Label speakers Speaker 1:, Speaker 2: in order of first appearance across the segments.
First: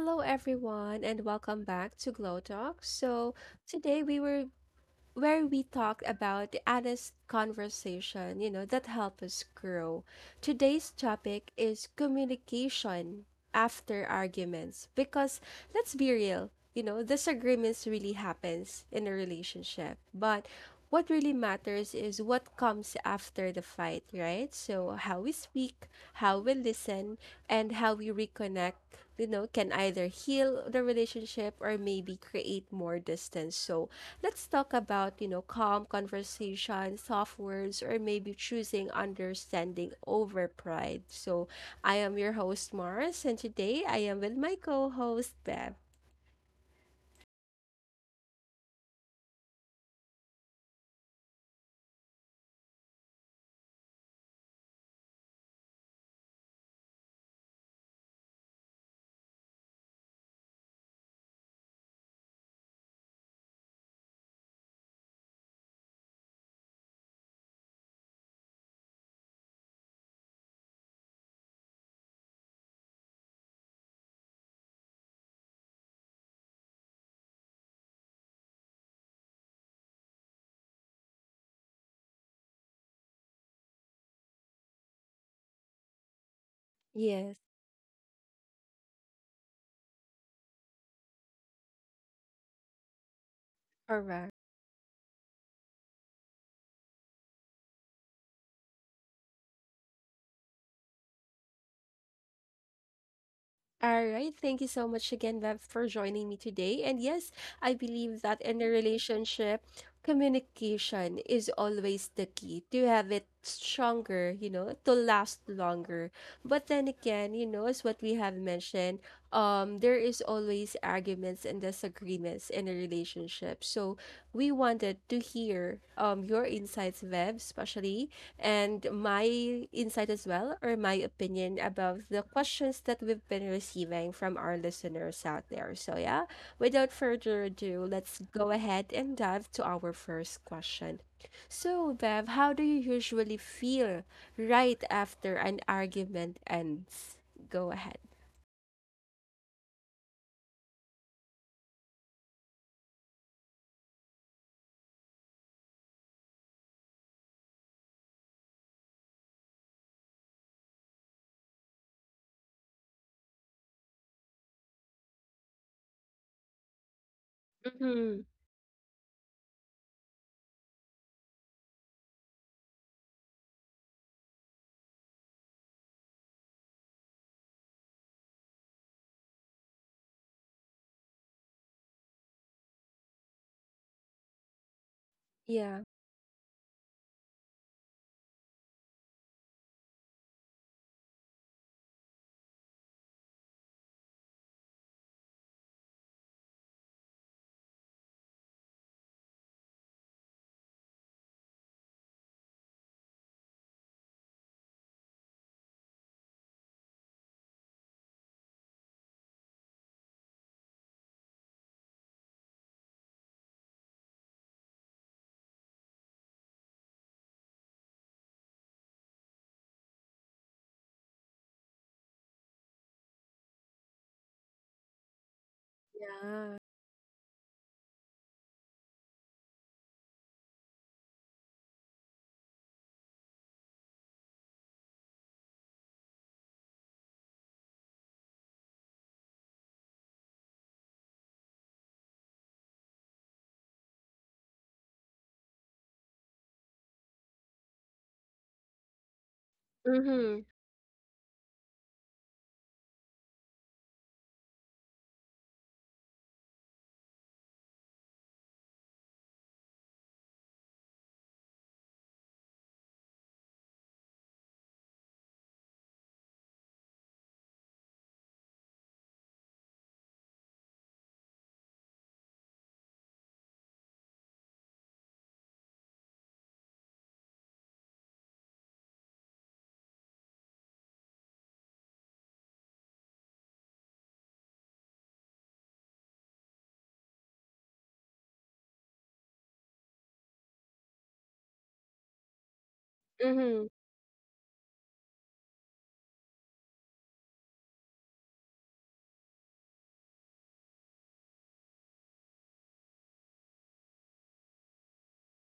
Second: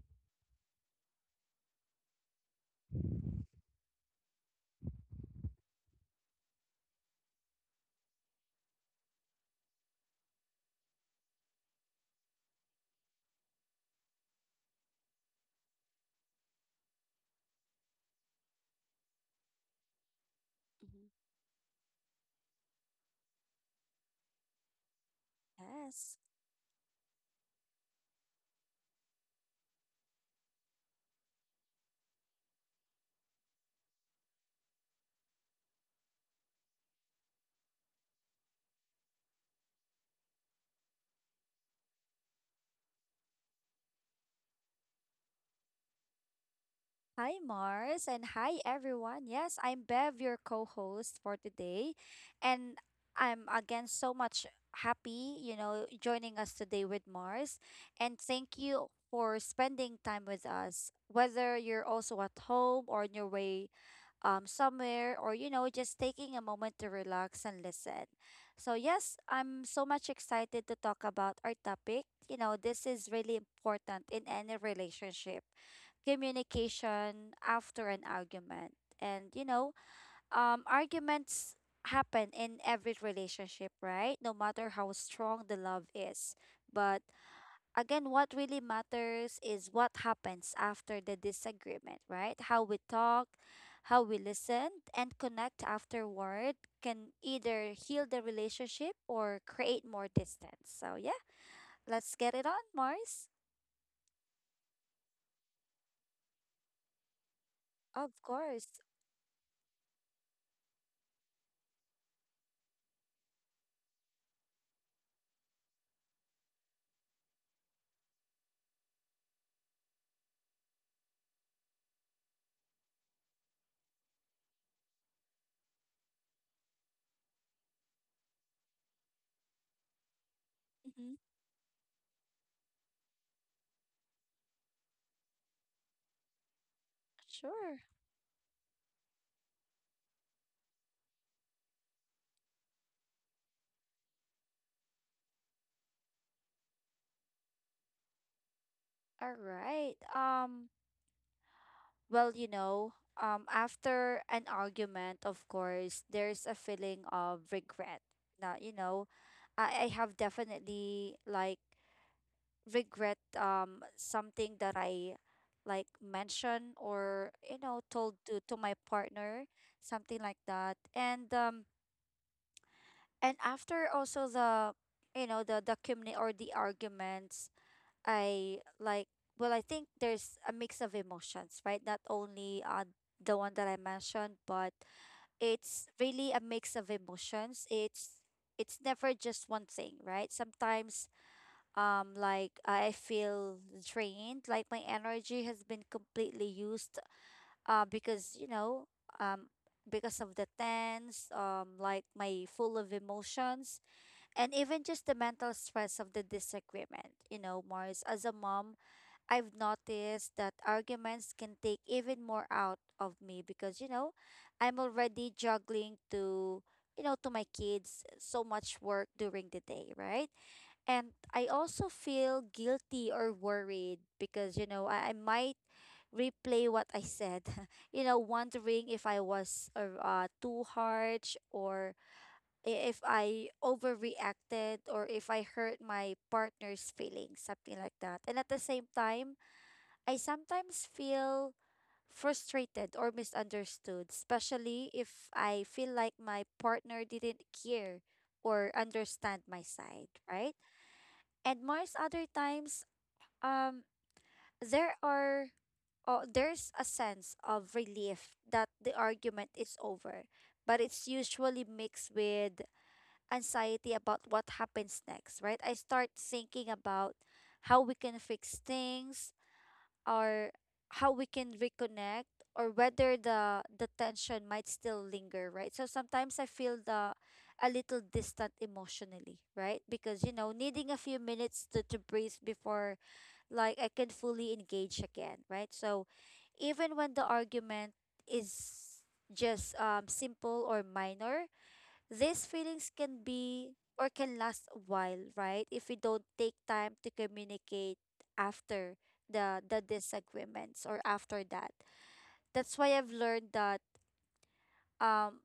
Speaker 1: Hello, everyone, and welcome back to Glow Talk. So, today we were where we talked about the honest conversation, that help us grow. Today's topic is communication after arguments because let's be real, disagreements really happens in a relationship. But
Speaker 2: Mhm.
Speaker 1: what really matters is what comes after the fight, right? So how we speak,
Speaker 2: Yes.
Speaker 1: how we listen, and how we reconnect, can either heal the relationship or maybe create more distance. So let's talk about, calm conversation, soft words, or maybe choosing understanding over pride. So I am your host, Mars, and today I am with my co-host, Bev.
Speaker 2: Hi, Mars, and hi, everyone. Yes, I'm Bev, your co host for today. And I'm again so much happy, joining us today with Mars. And thank you for spending time with us, whether you're also at home or on your way somewhere, or, just taking a moment to relax and listen. So, yes, I'm so much excited to talk about our topic. This is really important in any relationship communication after an argument. And, arguments happen in every relationship, right? No matter how strong the love is. But
Speaker 1: Yes,
Speaker 2: again, what really matters is what happens after the disagreement, right? How we talk, how we
Speaker 1: correct.
Speaker 2: listen, and connect afterward can either heal the relationship or create more distance. So, yeah, let's get it on, Mars.
Speaker 1: All right. Thank you so much again, Bev, for joining me today. And yes, I
Speaker 2: Of
Speaker 1: believe that in
Speaker 2: course.
Speaker 1: a relationship, communication is always the key to have it stronger, to last longer. But then again, as what we have mentioned, there is always arguments and disagreements in a relationship. So we wanted to hear your insights, Bev, especially and my insight as well, or my
Speaker 2: Hmm.
Speaker 1: opinion about the questions that we've been receiving from our listeners out there. So, yeah, without further
Speaker 2: Sure.
Speaker 1: ado, let's go ahead and dive to our first question. So, Bev, how do you usually feel right after an argument ends? Go ahead.
Speaker 2: All right. Well, after an argument, of course, there's a feeling of regret. Now, I have definitely like regret something that I like mentioned, or told
Speaker 1: Mm-hmm.
Speaker 2: to my partner, something like that. And and after also the community, or the arguments, I like, well, I think there's a mix of emotions, right? Not only the one that I mentioned, but
Speaker 1: Yeah.
Speaker 2: it's really a mix of emotions. It's never just one thing, right? Sometimes like I feel drained, like my energy has been completely used, because, um because of the tense, like my full of emotions, and even just the mental stress of the disagreement. Mars, as a mom, I've noticed that arguments can take even more out of me because, I'm already juggling to, to my kids, so much work during the day, right? And I also feel guilty or worried because, I might
Speaker 1: Yeah.
Speaker 2: replay what I said, wondering if I was too harsh, or if I overreacted, or if I hurt my partner's feelings, something like that. And at the same time, I sometimes feel frustrated or misunderstood, especially if I feel like my partner didn't care or understand my side,
Speaker 1: Mm-hmm.
Speaker 2: right? And most other times, um, there are oh, there's a sense of relief that the argument is over, but it's usually mixed with anxiety about what happens next, right? I start thinking about how we can fix things, or how we can reconnect, or whether the tension might still linger, right? So sometimes I feel the a little distant emotionally, right? Because, needing a few minutes to breathe before like I can fully engage again, right? So even when the argument is just simple or minor, these feelings can
Speaker 1: Mm-hmm.
Speaker 2: be, or can last a while, right? If we don't take time to communicate after the disagreements, or after that. That's why I've learned that um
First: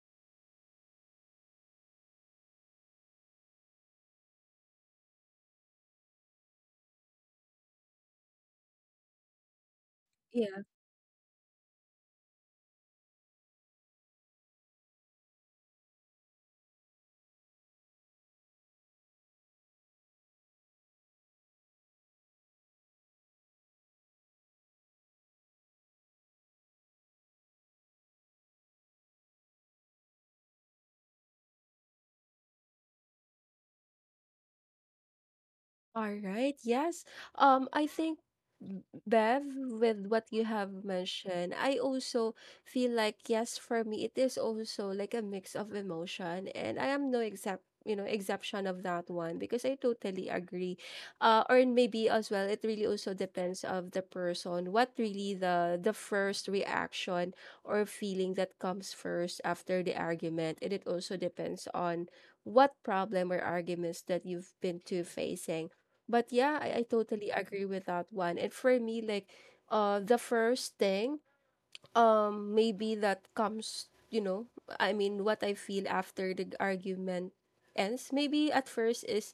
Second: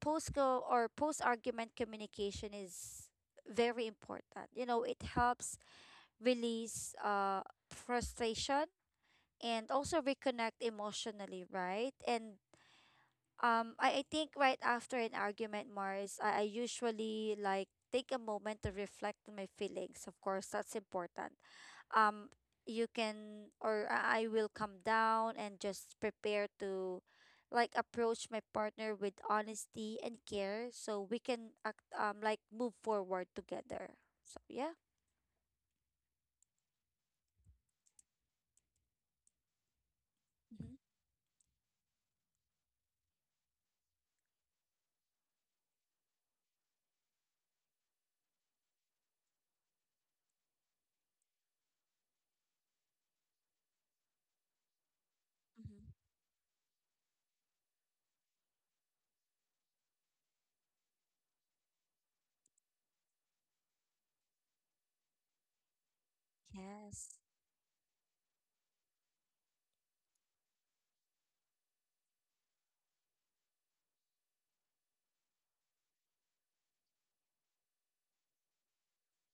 Speaker 2: post go or post argument communication is very important. It helps release frustration and also reconnect
Speaker 1: Yeah.
Speaker 2: emotionally, right? And I think right after an argument, Mars, I usually like take a moment to reflect on my feelings. Of course, that's important. Um, you can, or I will come down and just prepare to like approach my partner with honesty and care, so we can like move forward together. So yeah.
Speaker 1: All right. Yes. I think b- Bev, with what you have mentioned, I also feel like yes, for me, it is also like a mix of emotion, and I am no except you know exception of that one because I totally agree. Or maybe as well, it really also depends of the person. What really the
Speaker 2: Mm-hmm.
Speaker 1: first reaction or feeling that comes first after the argument, and it also depends on what problem or arguments that you've been to facing but yeah, I
Speaker 2: Yes.
Speaker 1: totally agree with that one. And for me, like the first thing maybe that comes, I mean, what I feel after the argument ends. Maybe at first is,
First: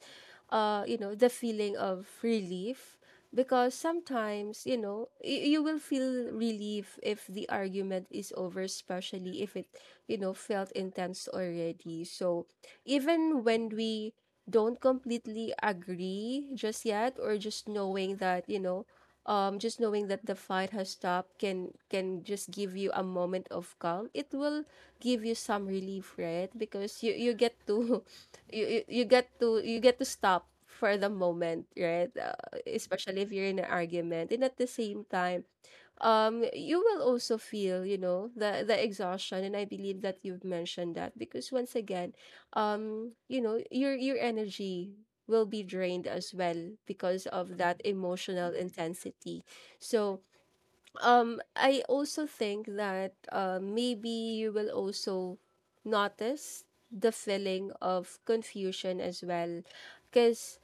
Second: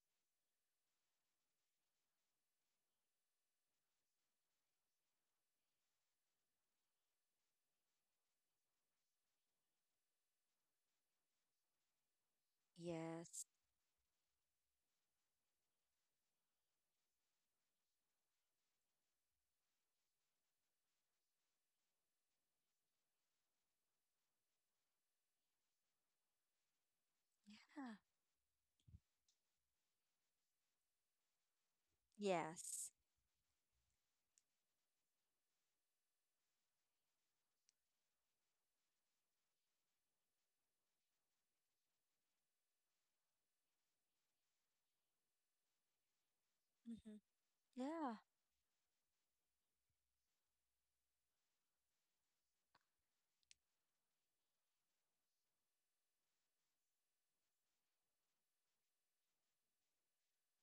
Speaker 1: you know, the feeling of relief because sometimes, you will feel relief if the argument is over, especially if it, felt intense already. So even
Speaker 2: Yes.
Speaker 1: when we don't completely agree just yet or just knowing that, just knowing that the fight has stopped can just give you a moment of calm. It will give you some relief, right? Because you get
Speaker 2: Yeah.
Speaker 1: to you get to stop for the moment, right?
Speaker 2: Yes.
Speaker 1: Especially if you're in an argument, and at the same time you will also feel the exhaustion and I believe that you've mentioned that because once again you know your energy will be drained as well
Speaker 2: Mm-hmm.
Speaker 1: because of that
Speaker 2: Yeah,
Speaker 1: emotional intensity. So I also think that maybe you will also notice the feeling of confusion as well because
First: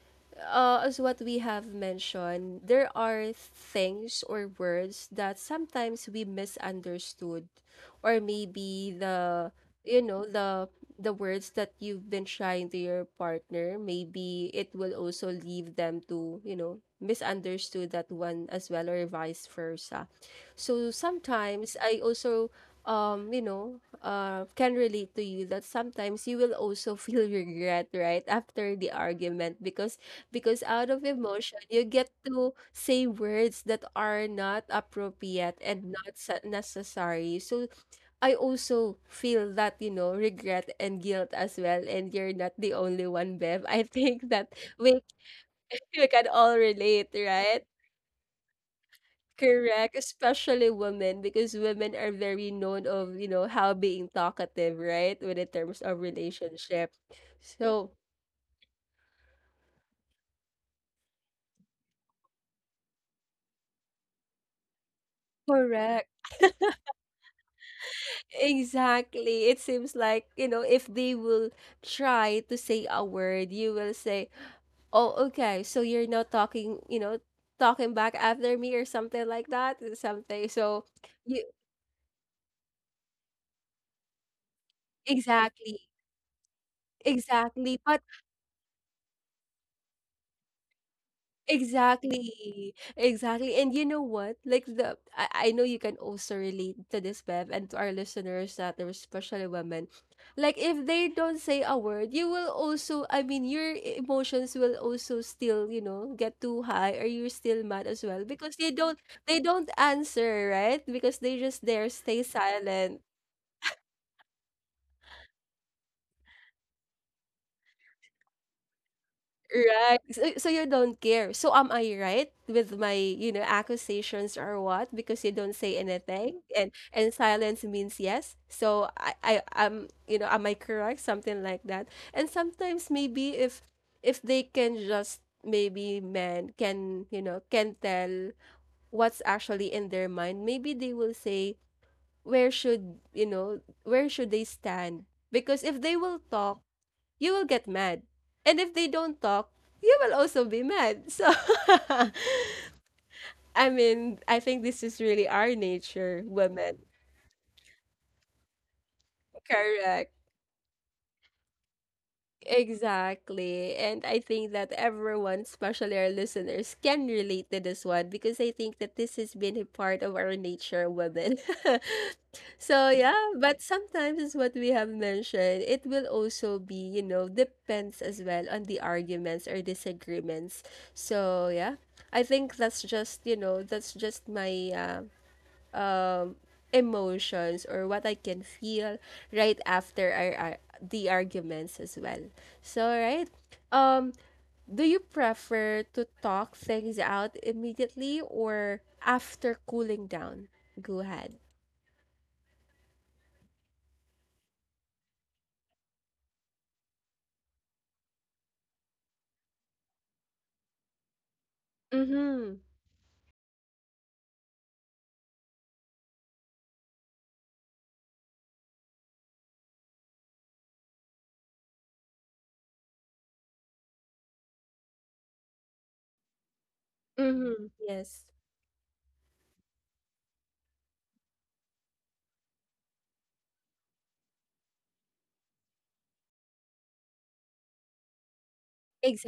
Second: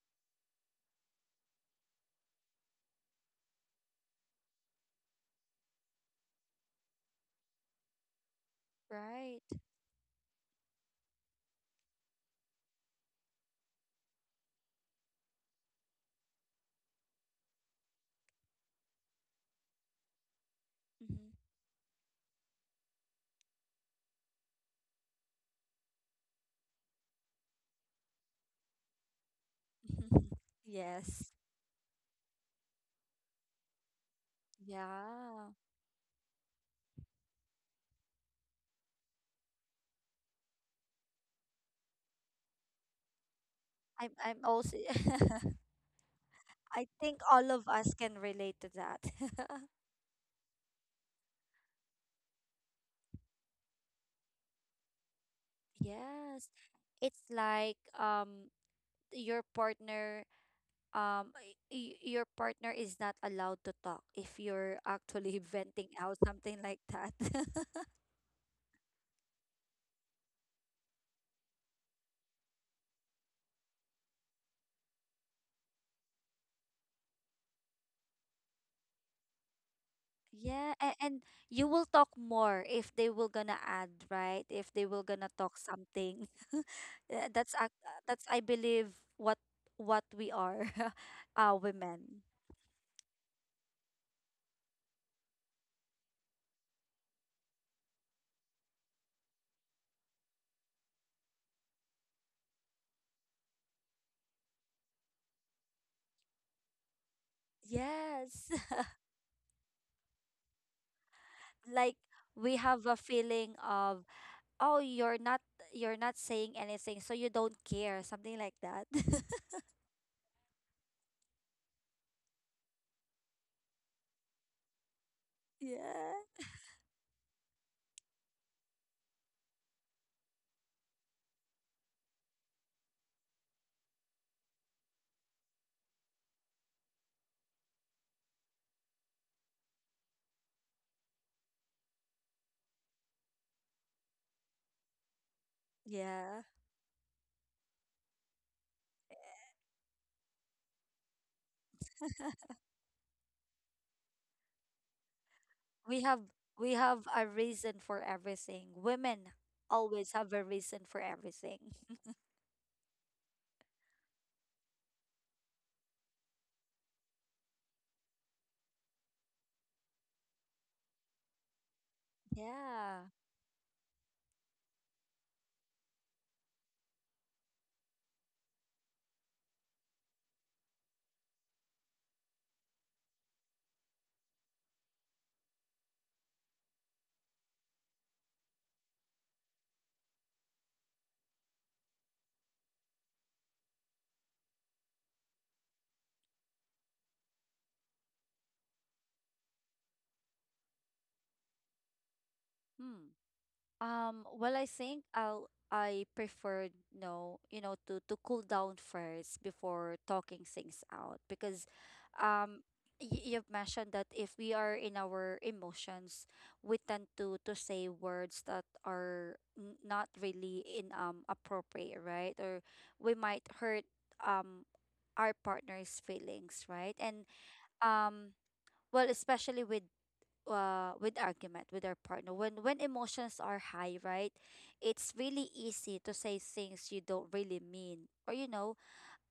Speaker 1: as what we have mentioned there are things or words that sometimes we misunderstood or maybe
Speaker 2: right.
Speaker 1: the the words that you've been trying to your partner maybe it will also leave them to misunderstood that one as well or vice versa. So
Speaker 2: Hmm.
Speaker 1: sometimes I also you know can relate to you that sometimes you will also feel regret right after the argument because out of
Speaker 2: Yes.
Speaker 1: emotion you get to say words that are not
Speaker 2: Yeah.
Speaker 1: appropriate and not necessary. So I also feel that you know regret and guilt as well, and you're not the only one, Bev. I
Speaker 2: I'm
Speaker 1: think
Speaker 2: I'm
Speaker 1: that
Speaker 2: also.
Speaker 1: we we can all
Speaker 2: I
Speaker 1: relate,
Speaker 2: think all of
Speaker 1: right?
Speaker 2: us can relate to that.
Speaker 1: Correct, especially women because women are very known of, you know, how being talkative, right? When in terms of
Speaker 2: Yes.
Speaker 1: relationship.
Speaker 2: It's like
Speaker 1: So,
Speaker 2: your partner your partner is not allowed to talk if you're actually venting
Speaker 1: correct.
Speaker 2: out something like that.
Speaker 1: Exactly. It seems like, you know, if they will try to say a word, you will say, "Oh, okay. So you're not talking, you know, talking back after me or something like that." Something.
Speaker 2: Yeah,
Speaker 1: So,
Speaker 2: and
Speaker 1: you
Speaker 2: you will talk more if they will gonna add, right? If they will gonna talk
Speaker 1: exactly.
Speaker 2: something. Uh, That's ac-
Speaker 1: Exactly. But
Speaker 2: uh, that's I believe what what we are, women.
Speaker 1: exactly, exactly. And you know what? Like the I know you can also relate to this, Bev, and to our listeners that are especially women. Like if they don't say a word, you will also I mean your emotions will also still, get too high or you're still mad as well
Speaker 2: Yes.
Speaker 1: because they don't answer, right? Because they just there
Speaker 2: Like
Speaker 1: stay
Speaker 2: we have a
Speaker 1: silent.
Speaker 2: feeling of, oh, you're not saying anything, so you don't care, something like that.
Speaker 1: Right. So so you don't care. So am I right with my, accusations or what? Because you don't say anything
Speaker 2: Yeah.
Speaker 1: and silence means yes. So I am, am I correct? Something like that. And sometimes maybe if they can just maybe men can, can tell what's actually in their mind, maybe they will say where should, where should they stand? Because if they will
Speaker 2: Yeah.
Speaker 1: talk you will get mad. And if they don't talk, you will also be mad. So, I mean, I think this is really our
Speaker 2: We have
Speaker 1: nature,
Speaker 2: we
Speaker 1: women.
Speaker 2: have a reason for everything. Women always
Speaker 1: Correct.
Speaker 2: have a reason for everything.
Speaker 1: Exactly. And I think that everyone, especially our listeners, can relate to this one because I think that this has been a part of our nature, women. So,
Speaker 2: Yeah.
Speaker 1: yeah, but sometimes, as what we have mentioned, it will also be, depends as well on the arguments or disagreements. So, yeah, I think that's just, that's just my. Um, emotions or what I can feel right after our the arguments as well. So right, um, do you prefer to talk things out immediately or after cooling down? Go ahead.
Speaker 2: Hmm. Well, I think I prefer, no, to cool down first before talking things out, because
Speaker 1: Mm-hmm.
Speaker 2: um you've mentioned that if we are in our emotions, we tend to say words that are not really in appropriate, right? Or we might hurt um our partner's feelings, right? And
Speaker 1: Mm-hmm. Yes.
Speaker 2: um well, especially with argument with our partner, when emotions are high, right? It's really easy to say things you don't really mean, or you know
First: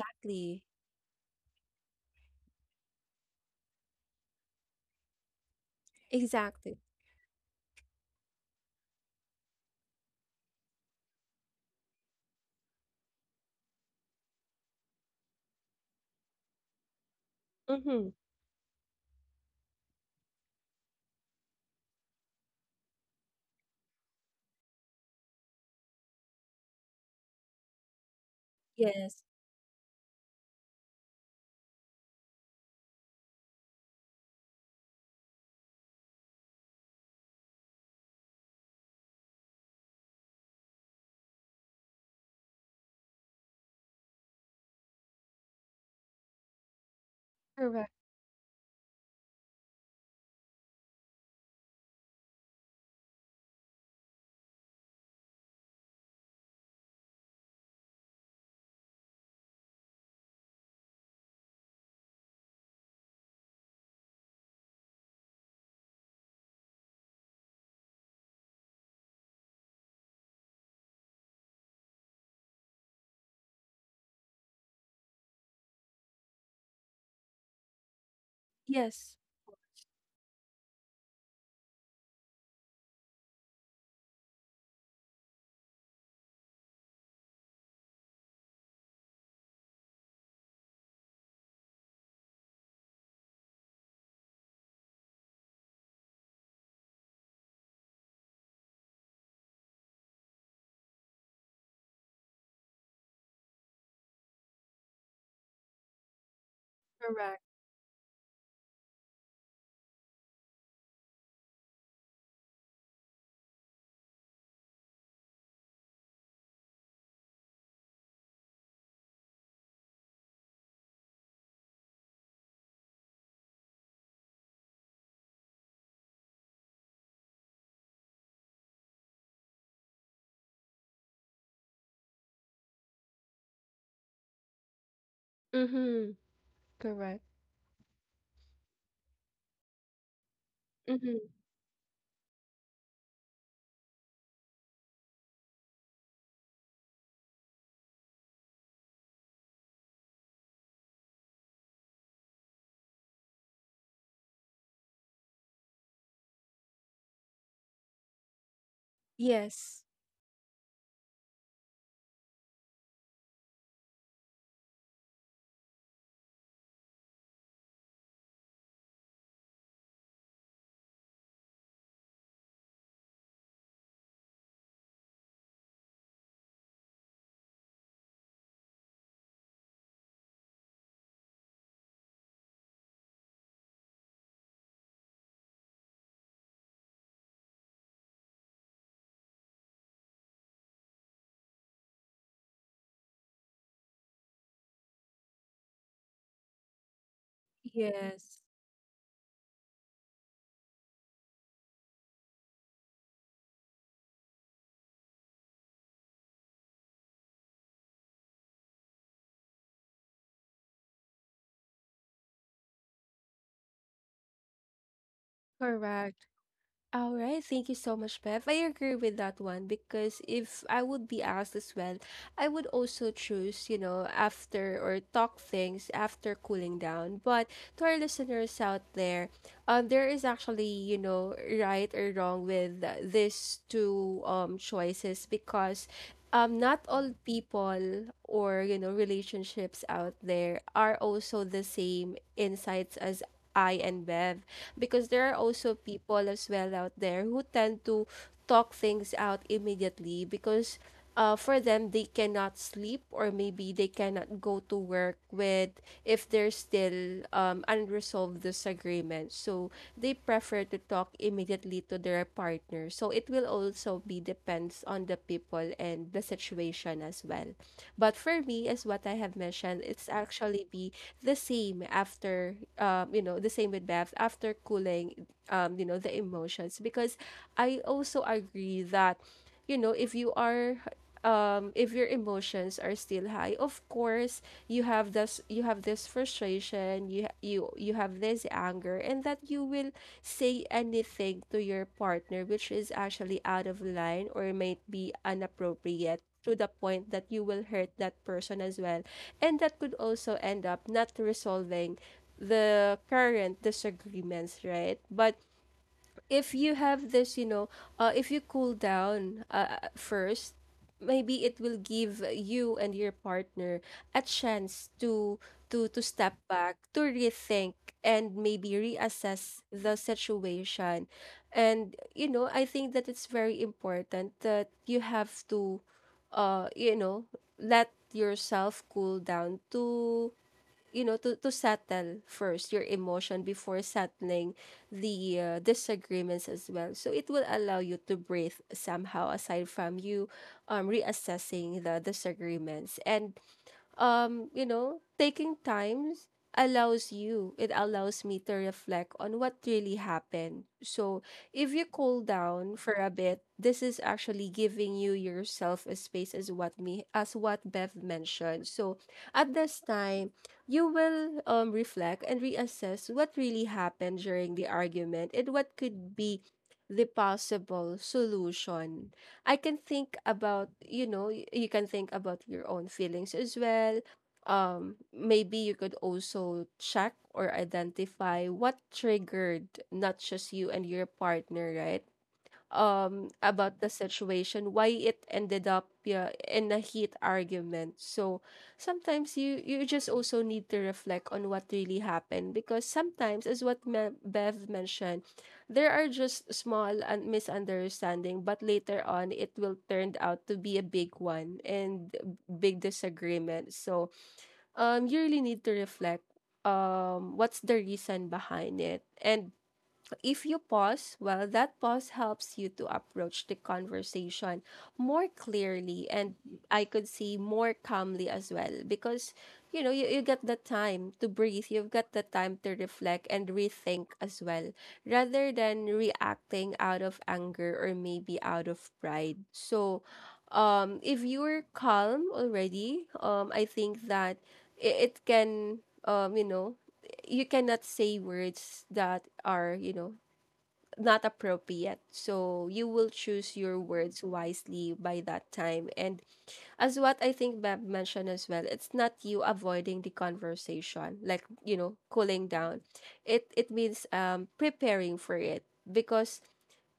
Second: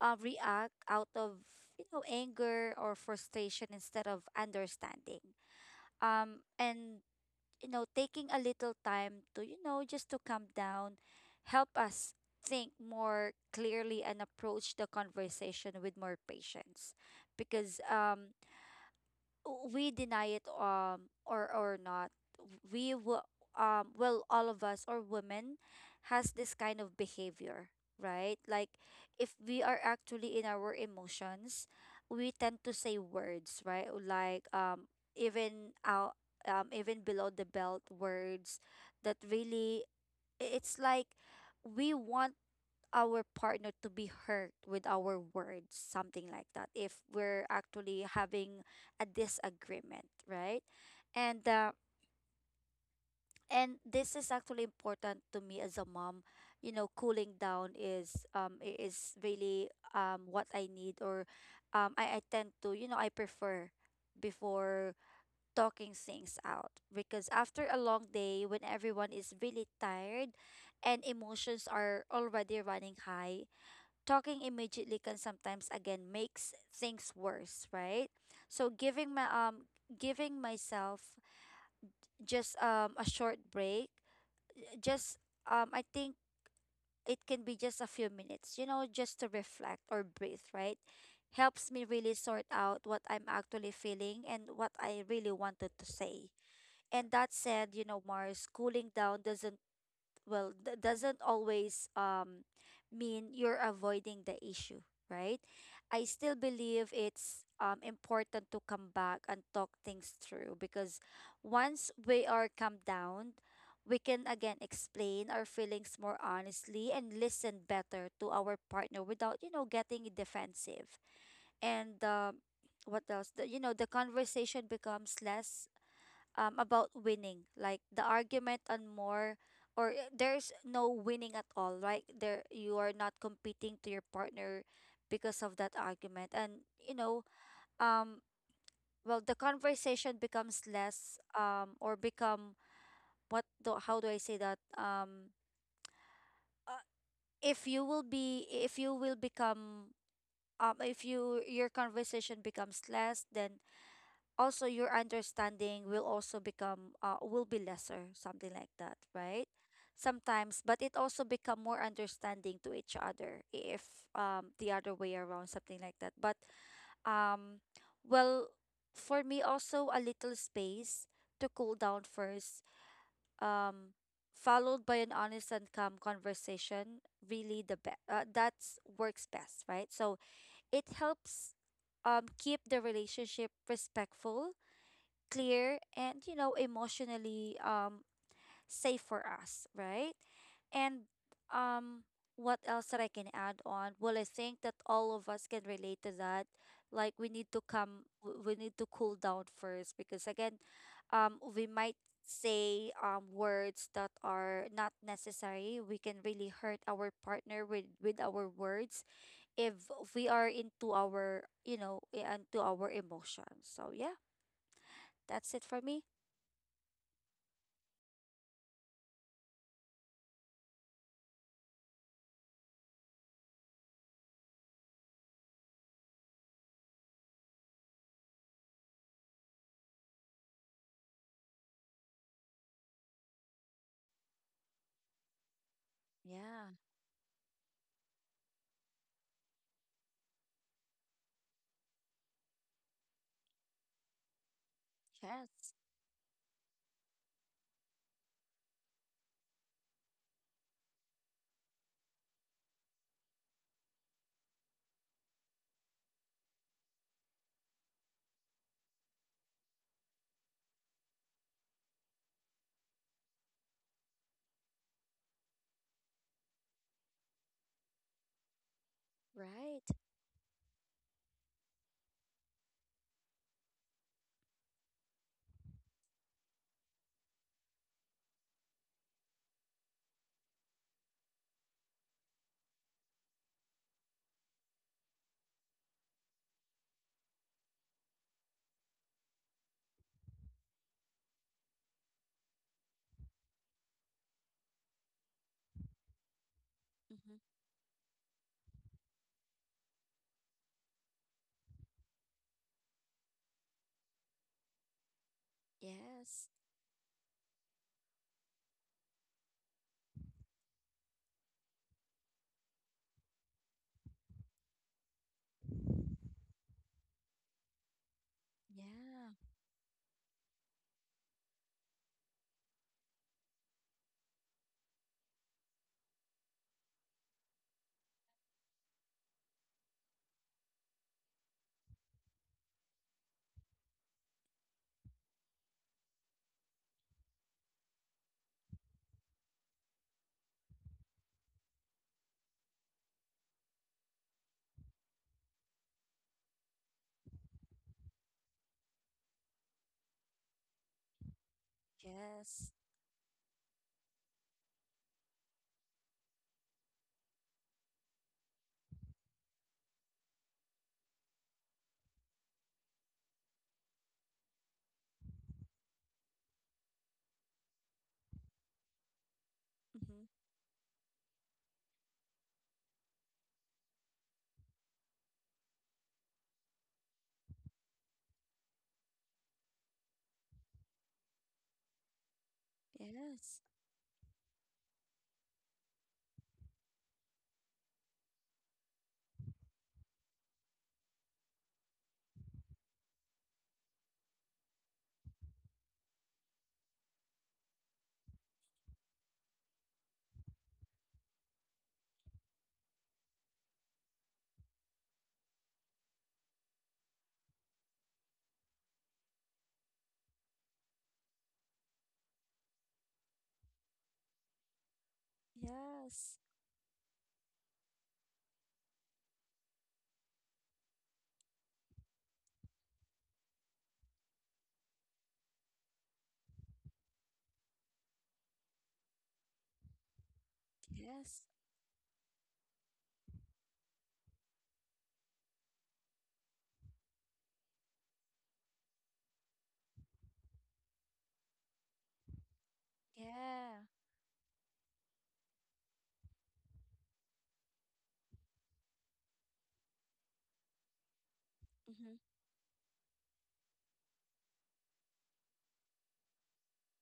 Speaker 2: uh, react out of, anger or frustration, instead of understanding.
Speaker 1: Exactly.
Speaker 2: And Taking a little time to, just to calm down, help us think more clearly and approach the conversation with more patience, because
Speaker 1: Mm-hmm.
Speaker 2: we deny it, or not, we will, well, all of us, or women, has this kind of behavior, right? Like
Speaker 1: Yes.
Speaker 2: if we are actually in our emotions, we tend to say words, right? Like even out even below the belt words, that really it's like we want our partner to be hurt with our words, something like that, if we're
Speaker 1: Correct.
Speaker 2: actually having a disagreement, right? And uh, and this is actually important to me as a mom. Cooling down is is really what I need, or I tend to, I prefer, before talking things out, because after a long day, when everyone is really tired and emotions are already running high, talking immediately can sometimes again makes things worse, right? So
Speaker 1: Yes.
Speaker 2: giving myself just a short break, just I think it can be just a few minutes, just to reflect or breathe, right? Helps me really sort out what I'm actually feeling and what I really wanted to say. And that said, Mars, cooling down doesn't well, that doesn't always mean you're avoiding the issue, right? I still believe
Speaker 1: Correct.
Speaker 2: it's important to come back and talk things through, because once we are calmed down, we can again explain our feelings more honestly and listen better to our partner without, getting defensive. And what else, the, the conversation becomes less, about winning, like the argument, and more, there's no winning at all, right? There, you are not competing to your partner because of
Speaker 1: Mm-hmm.
Speaker 2: that argument.
Speaker 1: Correct.
Speaker 2: And um well, the
Speaker 1: Mm-hmm.
Speaker 2: conversation becomes less, or become. What do How do I say that? Uh, if you will become, if you your conversation becomes less, then also your understanding will also become will be lesser, something like that, right?
Speaker 1: Yes.
Speaker 2: Sometimes. But it also become more understanding to each other if the other way around, something like that. But um well, for me, also a little space to cool down first, um followed by an honest and calm conversation, really the best, that's works best, right? So it helps keep the relationship respectful, clear, and, emotionally safe for us, right? And um what else that I can add on? Well, I think that all of us can relate to that. Like we need to
Speaker 1: Yes.
Speaker 2: we need to cool down first, because again, we might say words that are not necessary. We can really hurt our partner with our words if we are into our, into our emotions. So yeah, that's it for me.
Speaker 1: Correct. All right, thank you so much, Bev. I agree with that one because if I would be asked as well, I would also choose, after or talk things after cooling down. But to our listeners out there, there is actually, right or wrong with these two choices because
Speaker 2: Yeah.
Speaker 1: not all people or you know relationships out there are also the same insights as I and Bev because there are
Speaker 2: Yes.
Speaker 1: also people as well out there who tend to talk things out immediately because for them they cannot sleep or maybe they cannot go to work with if there's still unresolved disagreement. So they prefer to talk immediately to their partner so it will also be depends on the people and the situation as well. But for me as what I have mentioned
Speaker 2: Right.
Speaker 1: it's actually be like the same after you know the same with Beth after cooling you know the emotions because I also agree that you know if you are if your emotions are still high, of course you have this frustration, you have this anger, and that you will say anything to your partner which is actually out of line or might be inappropriate to the point that
Speaker 2: Mm-hmm.
Speaker 1: you will hurt that person as well. And that could also end up not resolving the current disagreements, right? But
Speaker 2: Yes.
Speaker 1: if you have this, if you cool down first, maybe it will give you and your partner a chance to step back, to rethink, and maybe
Speaker 2: Yeah.
Speaker 1: reassess the situation. And you know, I think that it's very important that you have to, you know, let yourself cool down to you know to settle first your emotion before settling the disagreements as well. So it will allow you to breathe somehow aside from you reassessing the disagreements and you know, taking times allows you, it allows me to reflect on what really happened. So if you cool
Speaker 2: Yes.
Speaker 1: down for a bit, this is actually giving you yourself a space as what me as what Bev mentioned. So at this time, you will reflect and reassess what really happened during the argument and what could be the possible solution I can think
Speaker 2: Mm-hmm.
Speaker 1: about, you can think about your own feelings as well. Maybe you could also check or identify what triggered not just you and your partner, right?
Speaker 2: Yes.
Speaker 1: About the situation why it ended up, yeah, in a heat argument. So sometimes you just also need to reflect on what really happened because sometimes, as what Bev mentioned, there are just small and misunderstanding, but later on it will turn out to be a big one and big disagreement. So you really need to reflect what's the reason behind it. And if you pause, well, that pause helps you to approach the conversation more clearly,
Speaker 2: Yes.
Speaker 1: and I could see more calmly as well because, you know, you get the time to breathe, you've got the time to reflect and rethink as well rather than reacting out of anger or maybe out of pride. So if
Speaker 2: Yes.
Speaker 1: you're calm already, I think that it can um you know you cannot say words that are, you know, not appropriate. So you will choose
Speaker 2: Yeah.
Speaker 1: your words wisely by that time. And as what I think Bab mentioned as well, it's not you avoiding the conversation, like, you know,
Speaker 2: Mm-hmm.
Speaker 1: cooling down. It means preparing for it because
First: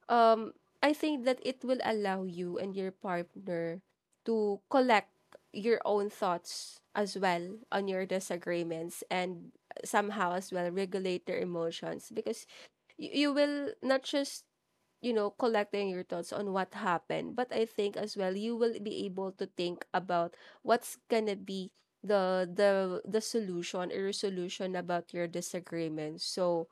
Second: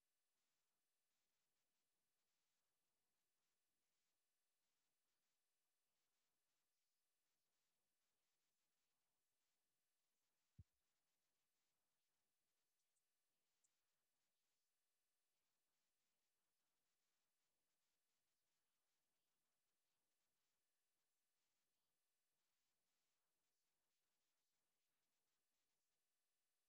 Speaker 1: um I think that it will allow you and your partner to collect your own thoughts as well on your disagreements and somehow as well regulate their emotions because you will not just, you know, collecting your thoughts on what happened. But I think as well you will be able to think about what's gonna be the solution or resolution about your disagreement. So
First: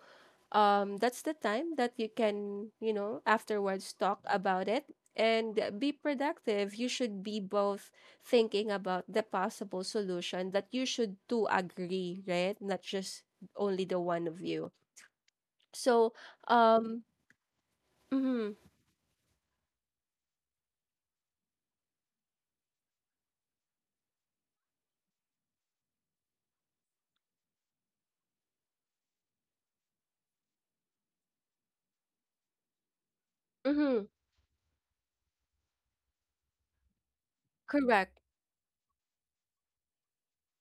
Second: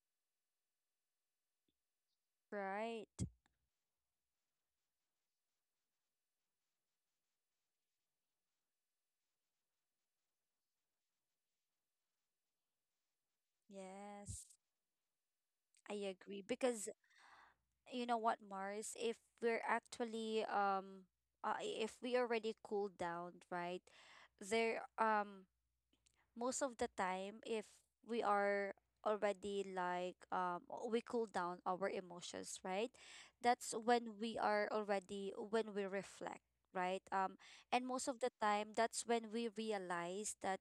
Speaker 1: that's the time that you can, you
Speaker 2: Right.
Speaker 1: know, afterwards talk about it and be productive. You should be both thinking about the possible solution that you should two agree, right? Not just only the one of
Speaker 2: Yes.
Speaker 1: you.
Speaker 2: I
Speaker 1: So
Speaker 2: agree, because
Speaker 1: um
Speaker 2: you know what,
Speaker 1: mm-hmm,
Speaker 2: Mars, if we're actually if we already cooled down, right? There Most of the time, if we are already, like, we cool down our emotions, right? That's
Speaker 1: mm-hmm,
Speaker 2: when we are already, when we reflect, right? And most
Speaker 1: correct.
Speaker 2: of the time, that's when we realize that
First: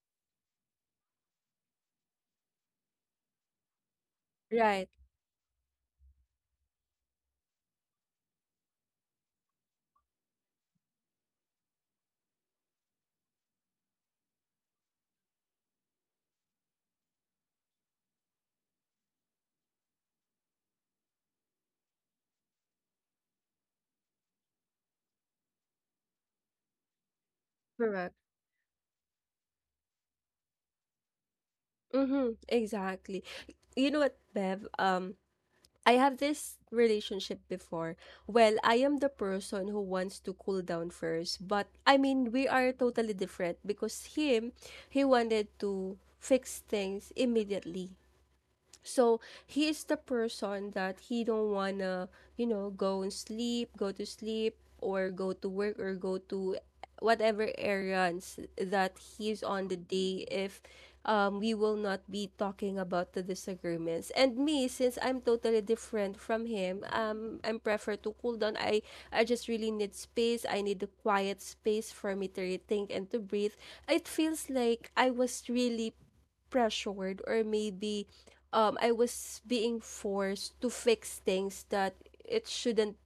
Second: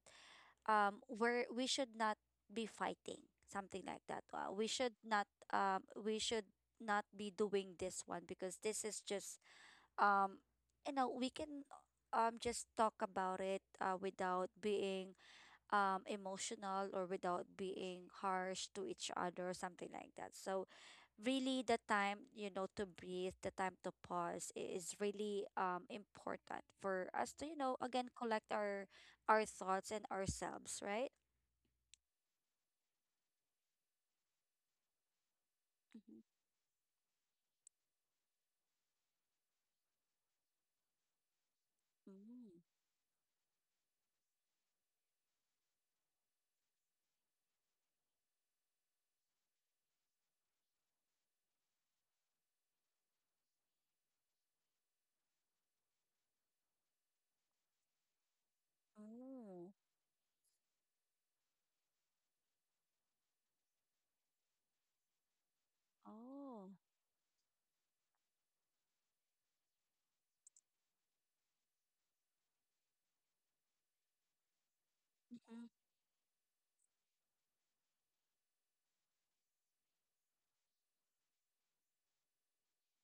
Speaker 2: we should not be fighting, something like that.
Speaker 1: Right,
Speaker 2: We should not be doing this one, because this is just um we can just talk about it, without being emotional, or without being harsh to each other, or something like that. So really, the time, to breathe, the time to pause, is really important for us to, again
Speaker 1: correct.
Speaker 2: collect our thoughts and ourselves, right?
Speaker 1: Mhm, exactly. You know what, Bev? I have
Speaker 2: Hmm.
Speaker 1: this relationship before. Well, I am the person who wants to cool down first, but I mean, we
Speaker 2: Mm.
Speaker 1: are totally different because him, he wanted to fix things immediately. So he is the person that he don't wanna, you know, go and sleep, go to sleep, or go to work, or go to whatever errands that he's on
Speaker 2: Oh.
Speaker 1: the day if we will not be talking about the disagreements. And me, since I'm totally different from
Speaker 2: Oh.
Speaker 1: him, I'm prefer to cool down. I just really need space. I need a quiet space for me to rethink and to breathe. It feels like I was
Speaker 2: Mm-hmm.
Speaker 1: really pressured or maybe I was being forced to fix things that it shouldn't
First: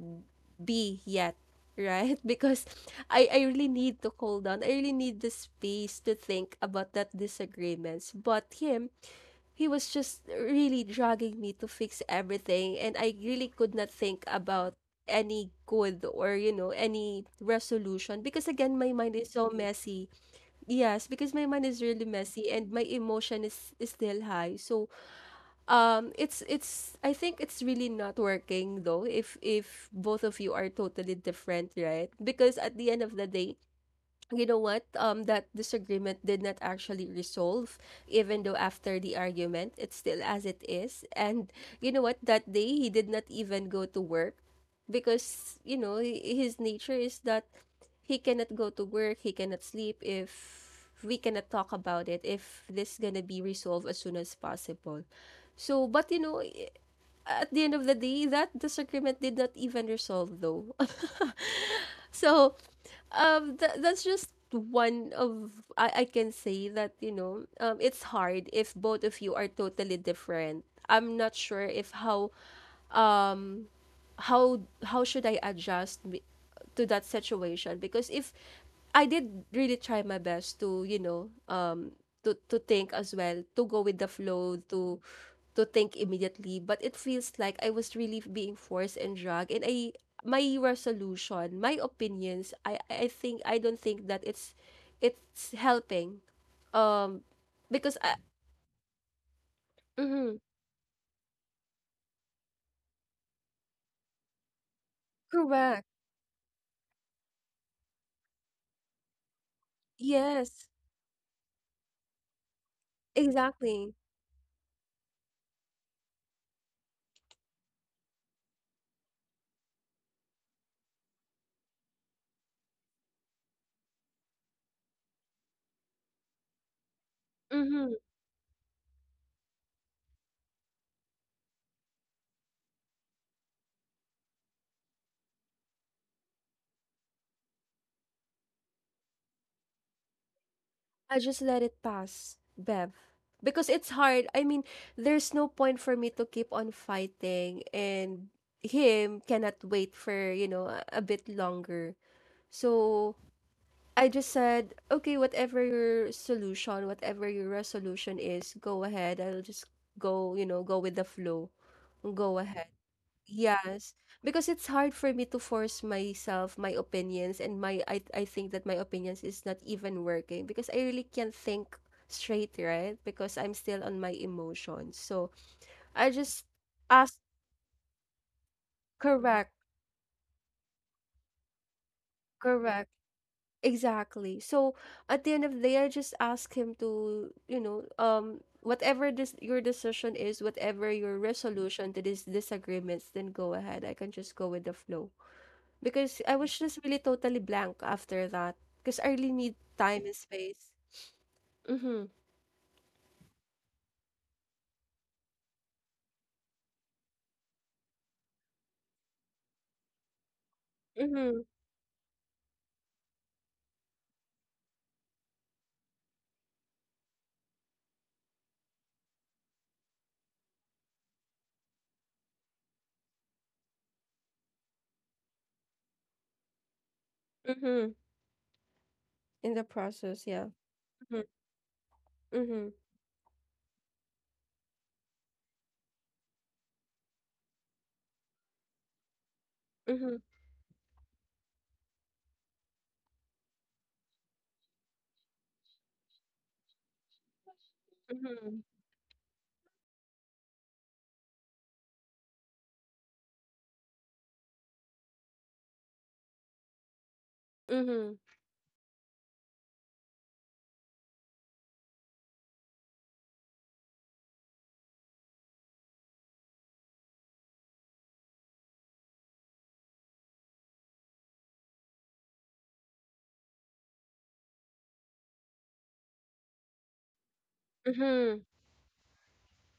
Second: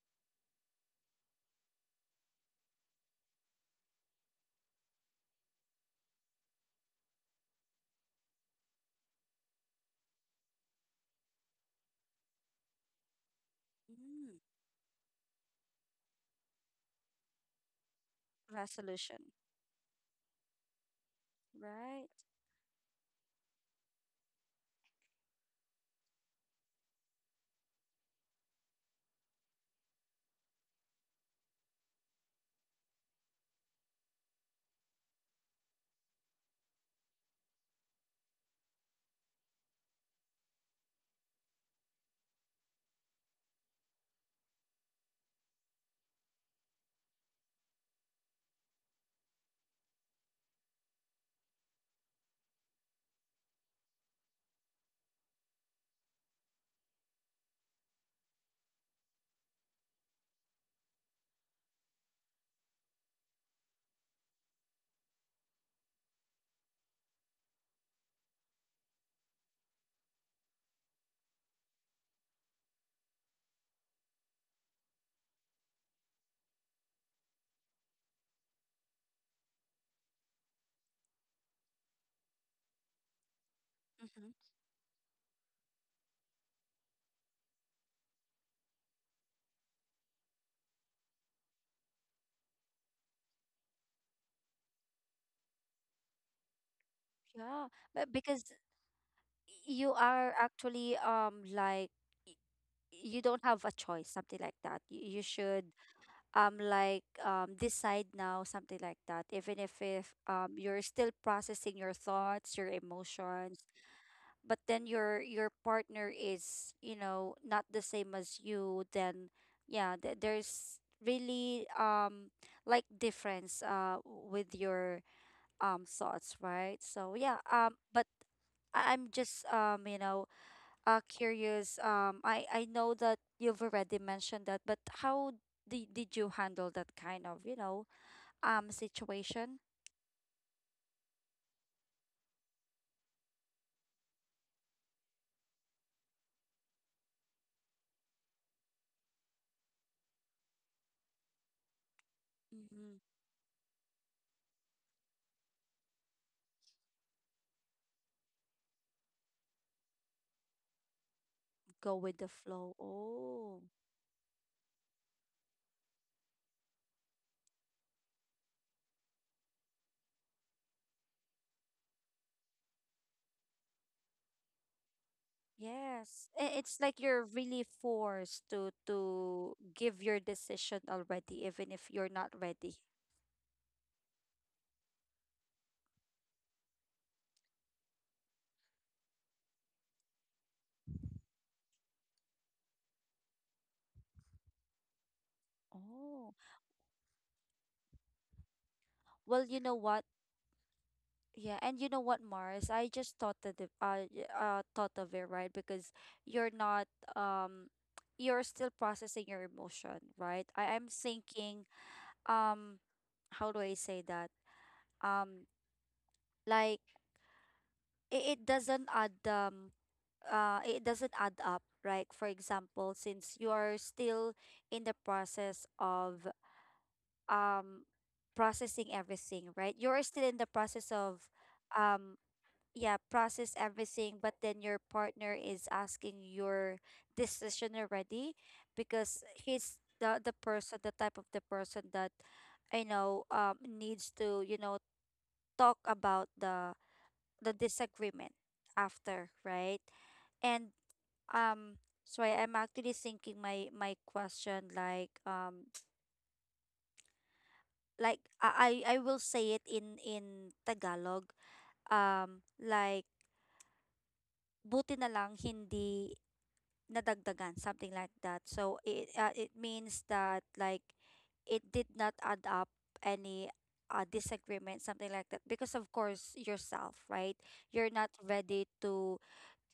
Speaker 1: be yet, right? Because I really need to cool down. I really need the space to think about that disagreements. But him, he was just really dragging me to fix everything and I really could not think
Speaker 2: Mm.
Speaker 1: about any good or, you know, any resolution because again my mind
Speaker 2: Resolution,
Speaker 1: is so messy. Yes, because my mind is really
Speaker 2: right.
Speaker 1: messy and my emotion is still high. So it's I think it's really not working though if both of you are totally different, right? Because at the end of the day, you know what, that disagreement did not actually resolve even though after the argument it's still as it is. And you know what, that day he did not even go to work because, you know, his nature is that he cannot go to work, he cannot sleep if we cannot talk about it, if this gonna be resolved as soon as possible. So but you know at the end of the day that disagreement did not even resolve though. So that's just one of. I can say that, you know, it's hard if both of you are totally different. I'm not sure if how um how should I adjust to that situation because if I did really try my best to, you know, to think as well, to go with the
Speaker 2: Mm-hmm.
Speaker 1: flow, to think immediately, but it feels like I was really being forced and dragged, and I, my resolution, my opinions, I think I don't think that it's helping um
Speaker 2: Yeah,
Speaker 1: because
Speaker 2: but
Speaker 1: I
Speaker 2: because you are
Speaker 1: mhm.
Speaker 2: actually like you don't have a choice, something like that. You should
Speaker 1: Correct,
Speaker 2: like decide now, something like that, even if
Speaker 1: yes,
Speaker 2: you're still processing your thoughts, your emotions.
Speaker 1: exactly,
Speaker 2: But then your partner is, you know, not the same as you then. Yeah, there's really, like, difference, with your thoughts, right? So yeah,
Speaker 1: mhm.
Speaker 2: but I'm just, you know, curious. I know that you've already mentioned that, but how did you handle that kind of, you know, situation?
Speaker 1: I just let it pass, Bev. Because it's hard. I mean, there's no point for me to keep on fighting and him cannot wait for, you know, a bit longer.
Speaker 2: Hmm.
Speaker 1: So I just said, okay, whatever your solution, whatever your resolution is, go ahead. I'll just go, you know, go with the flow.
Speaker 2: Go with the
Speaker 1: Go ahead.
Speaker 2: flow. Oh.
Speaker 1: Yes, because it's hard for me to force myself, my opinions, and my I think that my opinions is not even working because I really can't think straight, right? Because I'm still on my emotions. So I
Speaker 2: Yes,
Speaker 1: just
Speaker 2: it's like
Speaker 1: ask,
Speaker 2: you're really forced to
Speaker 1: correct,
Speaker 2: give your decision already, even if you're not ready.
Speaker 1: correct, exactly. So at the end of the day, I just ask him to, you know, whatever this your decision is, whatever your resolution to these disagreements, then go ahead. I can just go with the flow. Because I
Speaker 2: Oh,
Speaker 1: was just really totally blank after that. Because I really
Speaker 2: well,
Speaker 1: need
Speaker 2: you know
Speaker 1: time
Speaker 2: what.
Speaker 1: and space.
Speaker 2: Yeah, and you know
Speaker 1: Mhm,
Speaker 2: what, Mars? I just thought that the, y- thought of it, right? Because you're not, um you're still processing your emotion, right? I am
Speaker 1: mhm,
Speaker 2: thinking, um how do I say that? Um like it, it doesn't add up, right? For example, since you are still in the process of,
Speaker 1: mhm.
Speaker 2: um
Speaker 1: In the
Speaker 2: processing
Speaker 1: process, yeah.
Speaker 2: everything, right? You are
Speaker 1: Mhm,
Speaker 2: still in the process of,
Speaker 1: mhm,
Speaker 2: um yeah, process everything, but then your partner is asking your decision already, because
Speaker 1: mhm,
Speaker 2: he's the type of the person that I know, needs to, you know, talk about the disagreement
Speaker 1: mhm,
Speaker 2: after, right? And, so, I'm actually thinking my question, like,
Speaker 1: mhm,
Speaker 2: like I will say it in Tagalog, like, buti na lang hindi nadagdagan, something like that. So it means that, like, it did not add up any, disagreement, something like that. Because, of course, yourself, right? You're not
Speaker 1: mhm.
Speaker 2: ready to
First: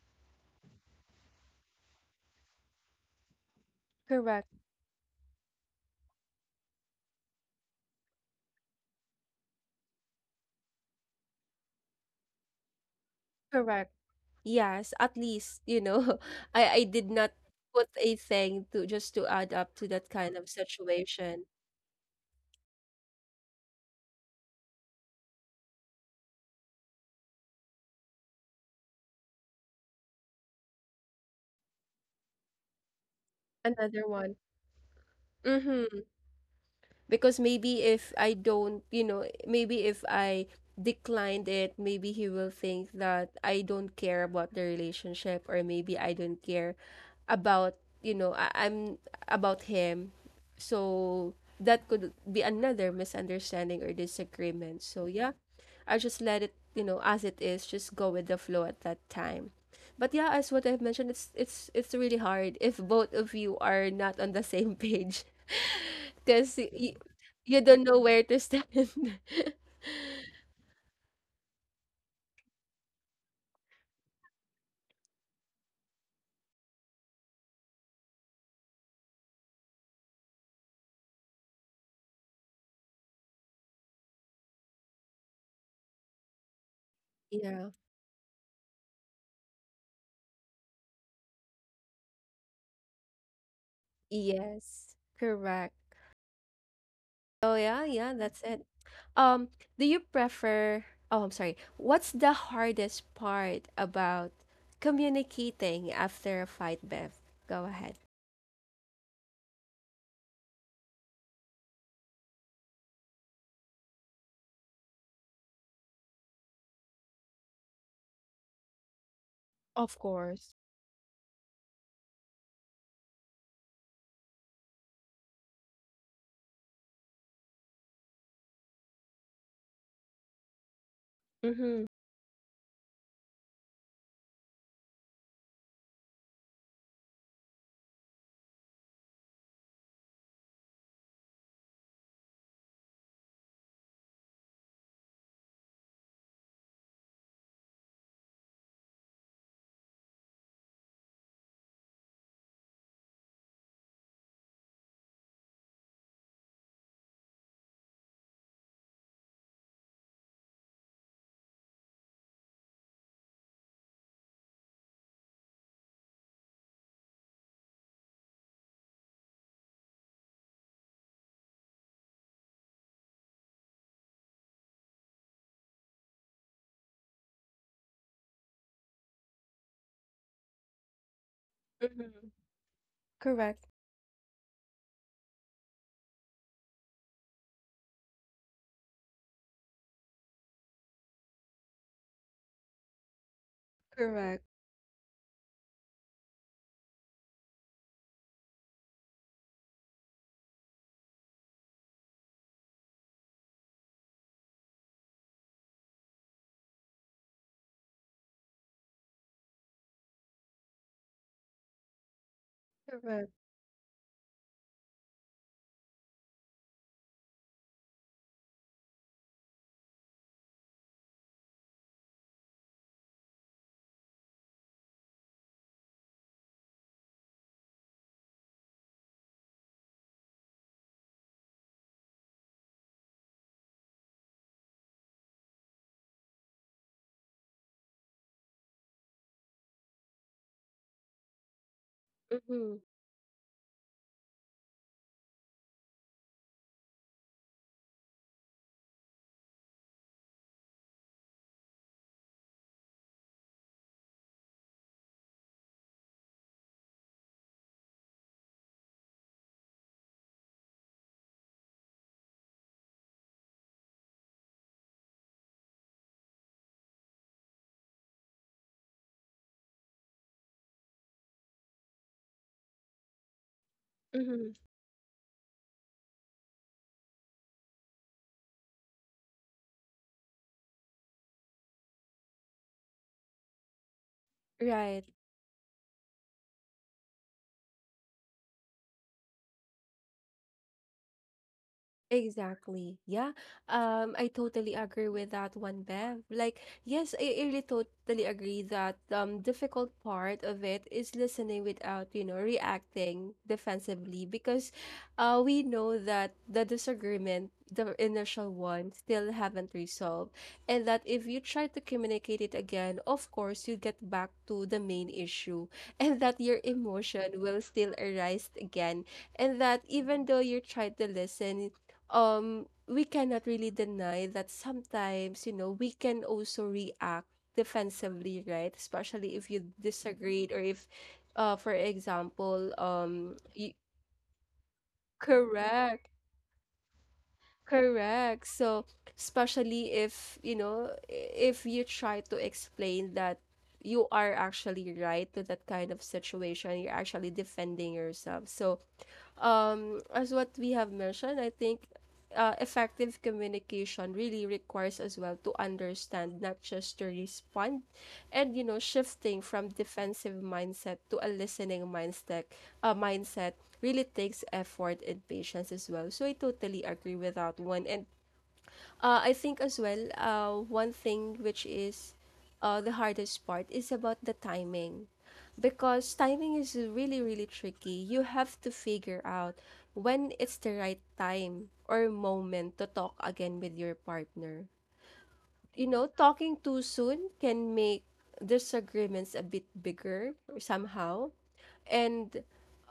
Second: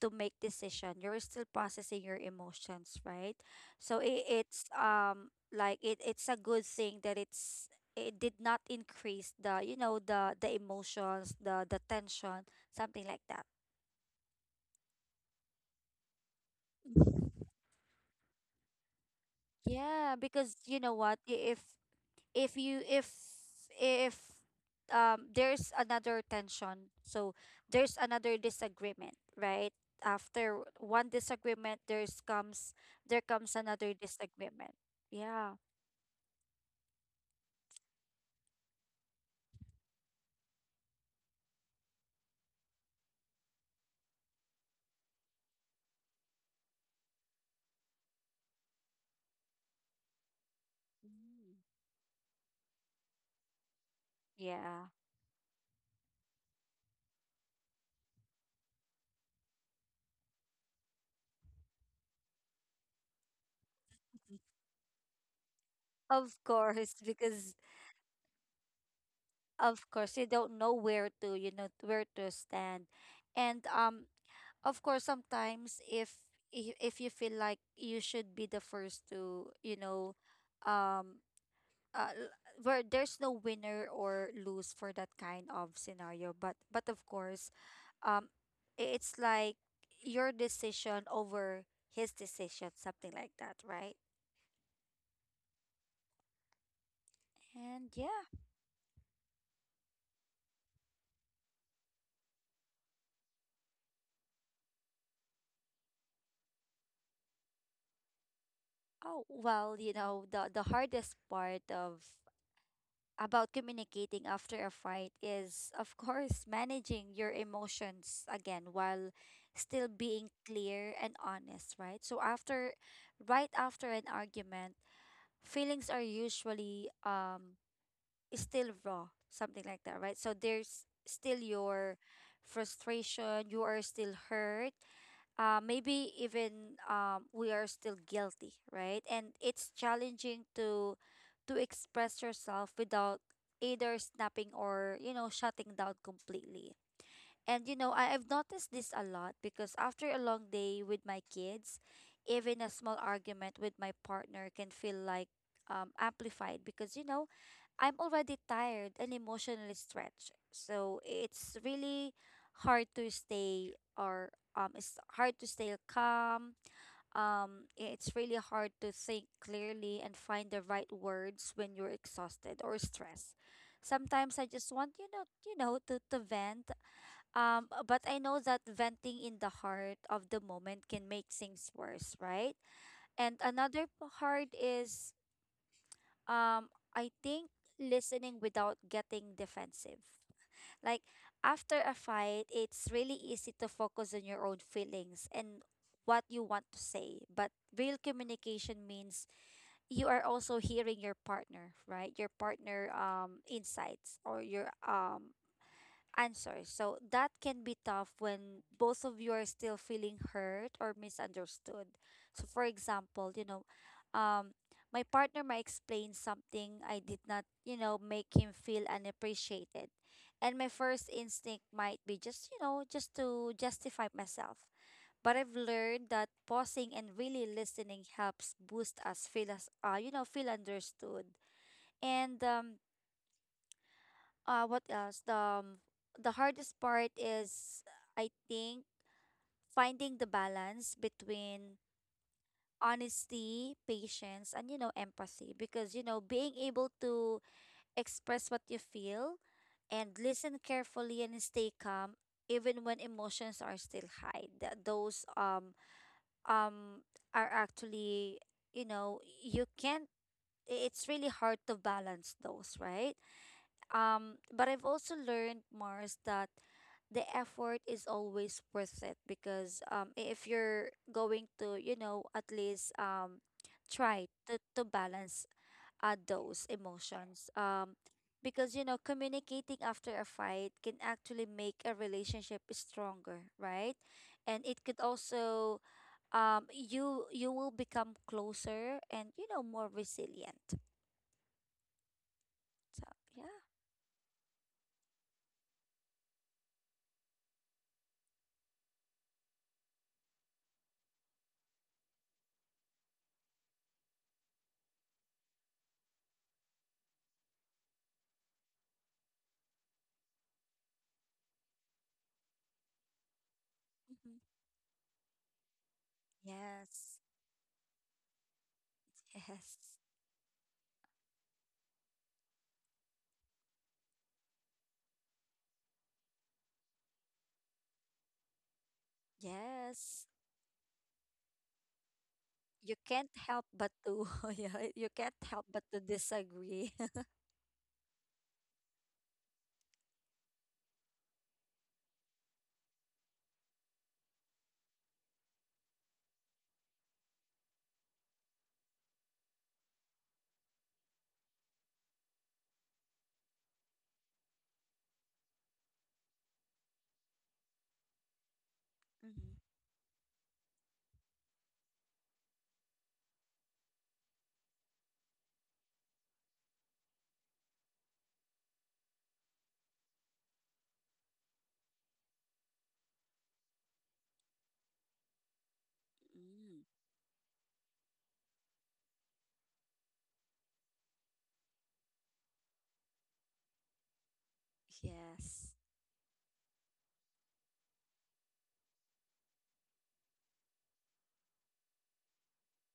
Speaker 2: make decision. You're still processing your emotions, right? So it,
Speaker 1: Correct,
Speaker 2: it's um like, it's a good thing that it did not increase the, the emotions, the tension, something like that.
Speaker 1: correct. Yes, at least, you know, I did
Speaker 2: Mhm.
Speaker 1: not put a thing to just to add up to that
Speaker 2: Yeah,
Speaker 1: kind of
Speaker 2: because you know what,
Speaker 1: situation.
Speaker 2: I- if you if there's another tension, so there's another disagreement, right? After one disagreement, there comes another
Speaker 1: Another one.
Speaker 2: disagreement. Yeah.
Speaker 1: Mhm. Because maybe if I don't, you know, maybe if I declined it, maybe he will think that I don't care about the relationship or maybe I don't care about, you know, I'm about him. So
Speaker 2: Mm.
Speaker 1: that could be another misunderstanding or disagreement.
Speaker 2: Yeah,
Speaker 1: So yeah, I just let it, you know, as it is, just go with the flow at that time. But yeah, as what I've mentioned, it's really hard if both of you are not on the same page
Speaker 2: of
Speaker 1: because
Speaker 2: course. Because
Speaker 1: you don't know where to stand.
Speaker 2: of course you don't know where to, where to stand. And, of course, sometimes, if you feel like you should be the first to, you know, um uh, l- where there's no winner or lose for that kind of scenario. But of course,
Speaker 1: Yeah.
Speaker 2: um it's like your decision over his decision, something like that, right?
Speaker 1: Yes. Correct. Oh yeah,
Speaker 2: And
Speaker 1: yeah,
Speaker 2: yeah.
Speaker 1: that's it. Um, do you prefer. Oh, I'm sorry. What's the hardest part about communicating after a fight, Bev? Go ahead.
Speaker 2: Oh, well, you know, the hardest part of about communicating after a fight is, of course, managing your emotions again while still
Speaker 1: Of
Speaker 2: being
Speaker 1: course.
Speaker 2: clear and honest, right? So after right after an argument, feelings are usually, still raw, something like that, right? So there's still
Speaker 1: Mm-hmm.
Speaker 2: your frustration, you are still hurt, maybe even, we are still guilty, right? And it's challenging to express yourself without either snapping or, you know, shutting down completely. And, you know, I've noticed this a lot, because after a long day with my kids, even a small argument with my partner can feel like, amplified, because, you know, I'm already tired and emotionally stretched. So it's really hard to stay or it's hard to stay calm. It's really hard to think clearly and find the right words when you're exhausted or stressed. Sometimes I just want, to, vent, but I know that venting in the heart of the moment can make things worse,
Speaker 1: Mm-hmm.
Speaker 2: right? And
Speaker 1: Correct.
Speaker 2: another hard is, um, I think, listening without getting defensive. Like, after a fight, it's really easy to focus on your
Speaker 1: Correct.
Speaker 2: own feelings and what you want to say. But real communication means you are also hearing your partner, right? Your partner, insights, or your, answers. So that can be tough when both of you are still feeling hurt or misunderstood. So, for example,
Speaker 1: Correct.
Speaker 2: um my partner might explain something I did not, make him feel unappreciated. And my first instinct might be just, just to justify myself. But I've learned that pausing and really listening helps boost us feel us, you know, feel understood. And what else? The hardest part is, I think, finding the balance between
Speaker 1: Mm-hmm.
Speaker 2: honesty, patience, and, you know, empathy, because, you know, being able to express what you feel and listen carefully and stay calm, even when emotions are still high, those, um are actually, you know, you can't I- it's really hard to balance those, right? But I've also learned, Mars, that the effort is always worth it, because, if you're going to, you know, at least, try
Speaker 1: Mm-hmm.
Speaker 2: to, balance, those emotions. Because, you know, communicating after a fight can actually make a relationship stronger, right? And it could
Speaker 1: Right.
Speaker 2: also, you will become closer and, you know, more resilient.
Speaker 1: Exactly.
Speaker 2: So
Speaker 1: Yeah.
Speaker 2: yeah.
Speaker 1: I totally agree with that one, Bev. Like, yes, I really totally agree that difficult part of it is listening without, you know, reacting defensively because we know that the disagreement, the initial one, still haven't resolved. And that if you try to communicate it again, of course you get back
Speaker 2: Mhm.
Speaker 1: to the main issue and that your
Speaker 2: Yes,
Speaker 1: emotion will still arise again. And that
Speaker 2: yes,
Speaker 1: even though you try to listen, we cannot really deny that sometimes, you know, we can also react defensively, right? Especially if you
Speaker 2: yes.
Speaker 1: disagreed or if for example
Speaker 2: You can't help
Speaker 1: you,
Speaker 2: but to yeah, you can't help but to
Speaker 1: correct,
Speaker 2: disagree.
Speaker 1: correct. So especially if, you know, if you try to explain that you are actually right to that kind of situation, you're actually defending yourself. So as what we have mentioned, I think effective communication really requires as well to understand, not just to respond, and, you know, shifting
Speaker 2: Hmm.
Speaker 1: from defensive mindset to a listening mindset. Mindset really takes effort and patience as well. So I totally agree with that one, and I think as well, one thing which is the hardest part is about the timing. Because timing is
Speaker 2: Mm.
Speaker 1: really, really tricky. You have to figure out when it's the right time or moment to talk again with your partner.
Speaker 2: Yes.
Speaker 1: You know, talking too soon can make disagreements a bit bigger somehow. And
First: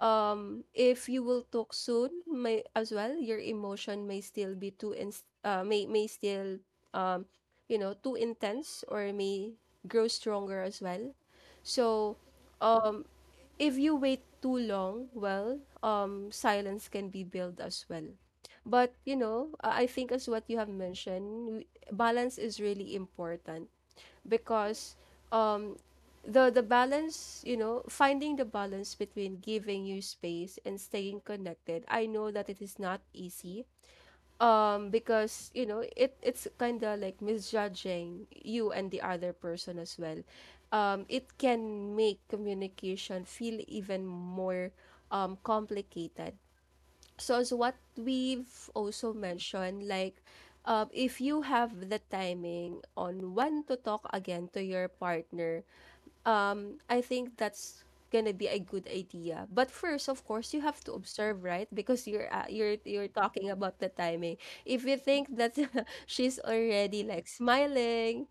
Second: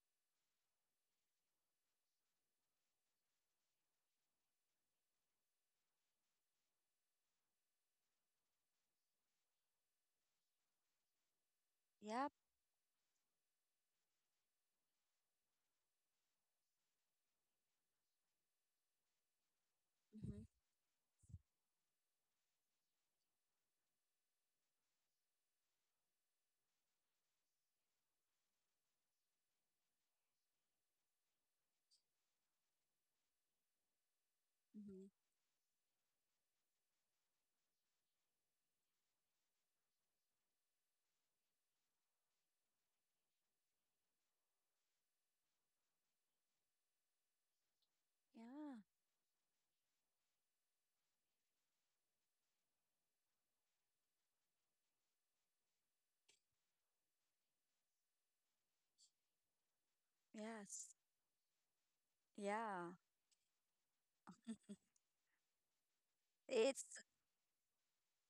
Speaker 1: if you will talk soon, may as well, your emotion may still be too ins may still um, you know, too intense or may grow stronger as well. So,
Speaker 2: Yep.
Speaker 1: um, if you wait too long, well, silence can be built as well. But you know, I think as
Speaker 2: Mm-hmm.
Speaker 1: what you have mentioned, balance is really important because um, the balance, you know, finding the balance between giving you space and staying connected. I know that it is not easy,
Speaker 2: Mm-hmm.
Speaker 1: because you know it's kind of like misjudging you and the other person as well. It can make communication feel even more complicated. So as what we've
Speaker 2: Yeah.
Speaker 1: also mentioned, like if you have the timing on when to talk again to your partner, I think that's gonna be a good idea. But first, of course, you have
Speaker 2: Yes.
Speaker 1: to observe, right? Because you're
Speaker 2: Yeah.
Speaker 1: you're talking about the timing. If you think that she's already
Speaker 2: It's
Speaker 1: like smiling,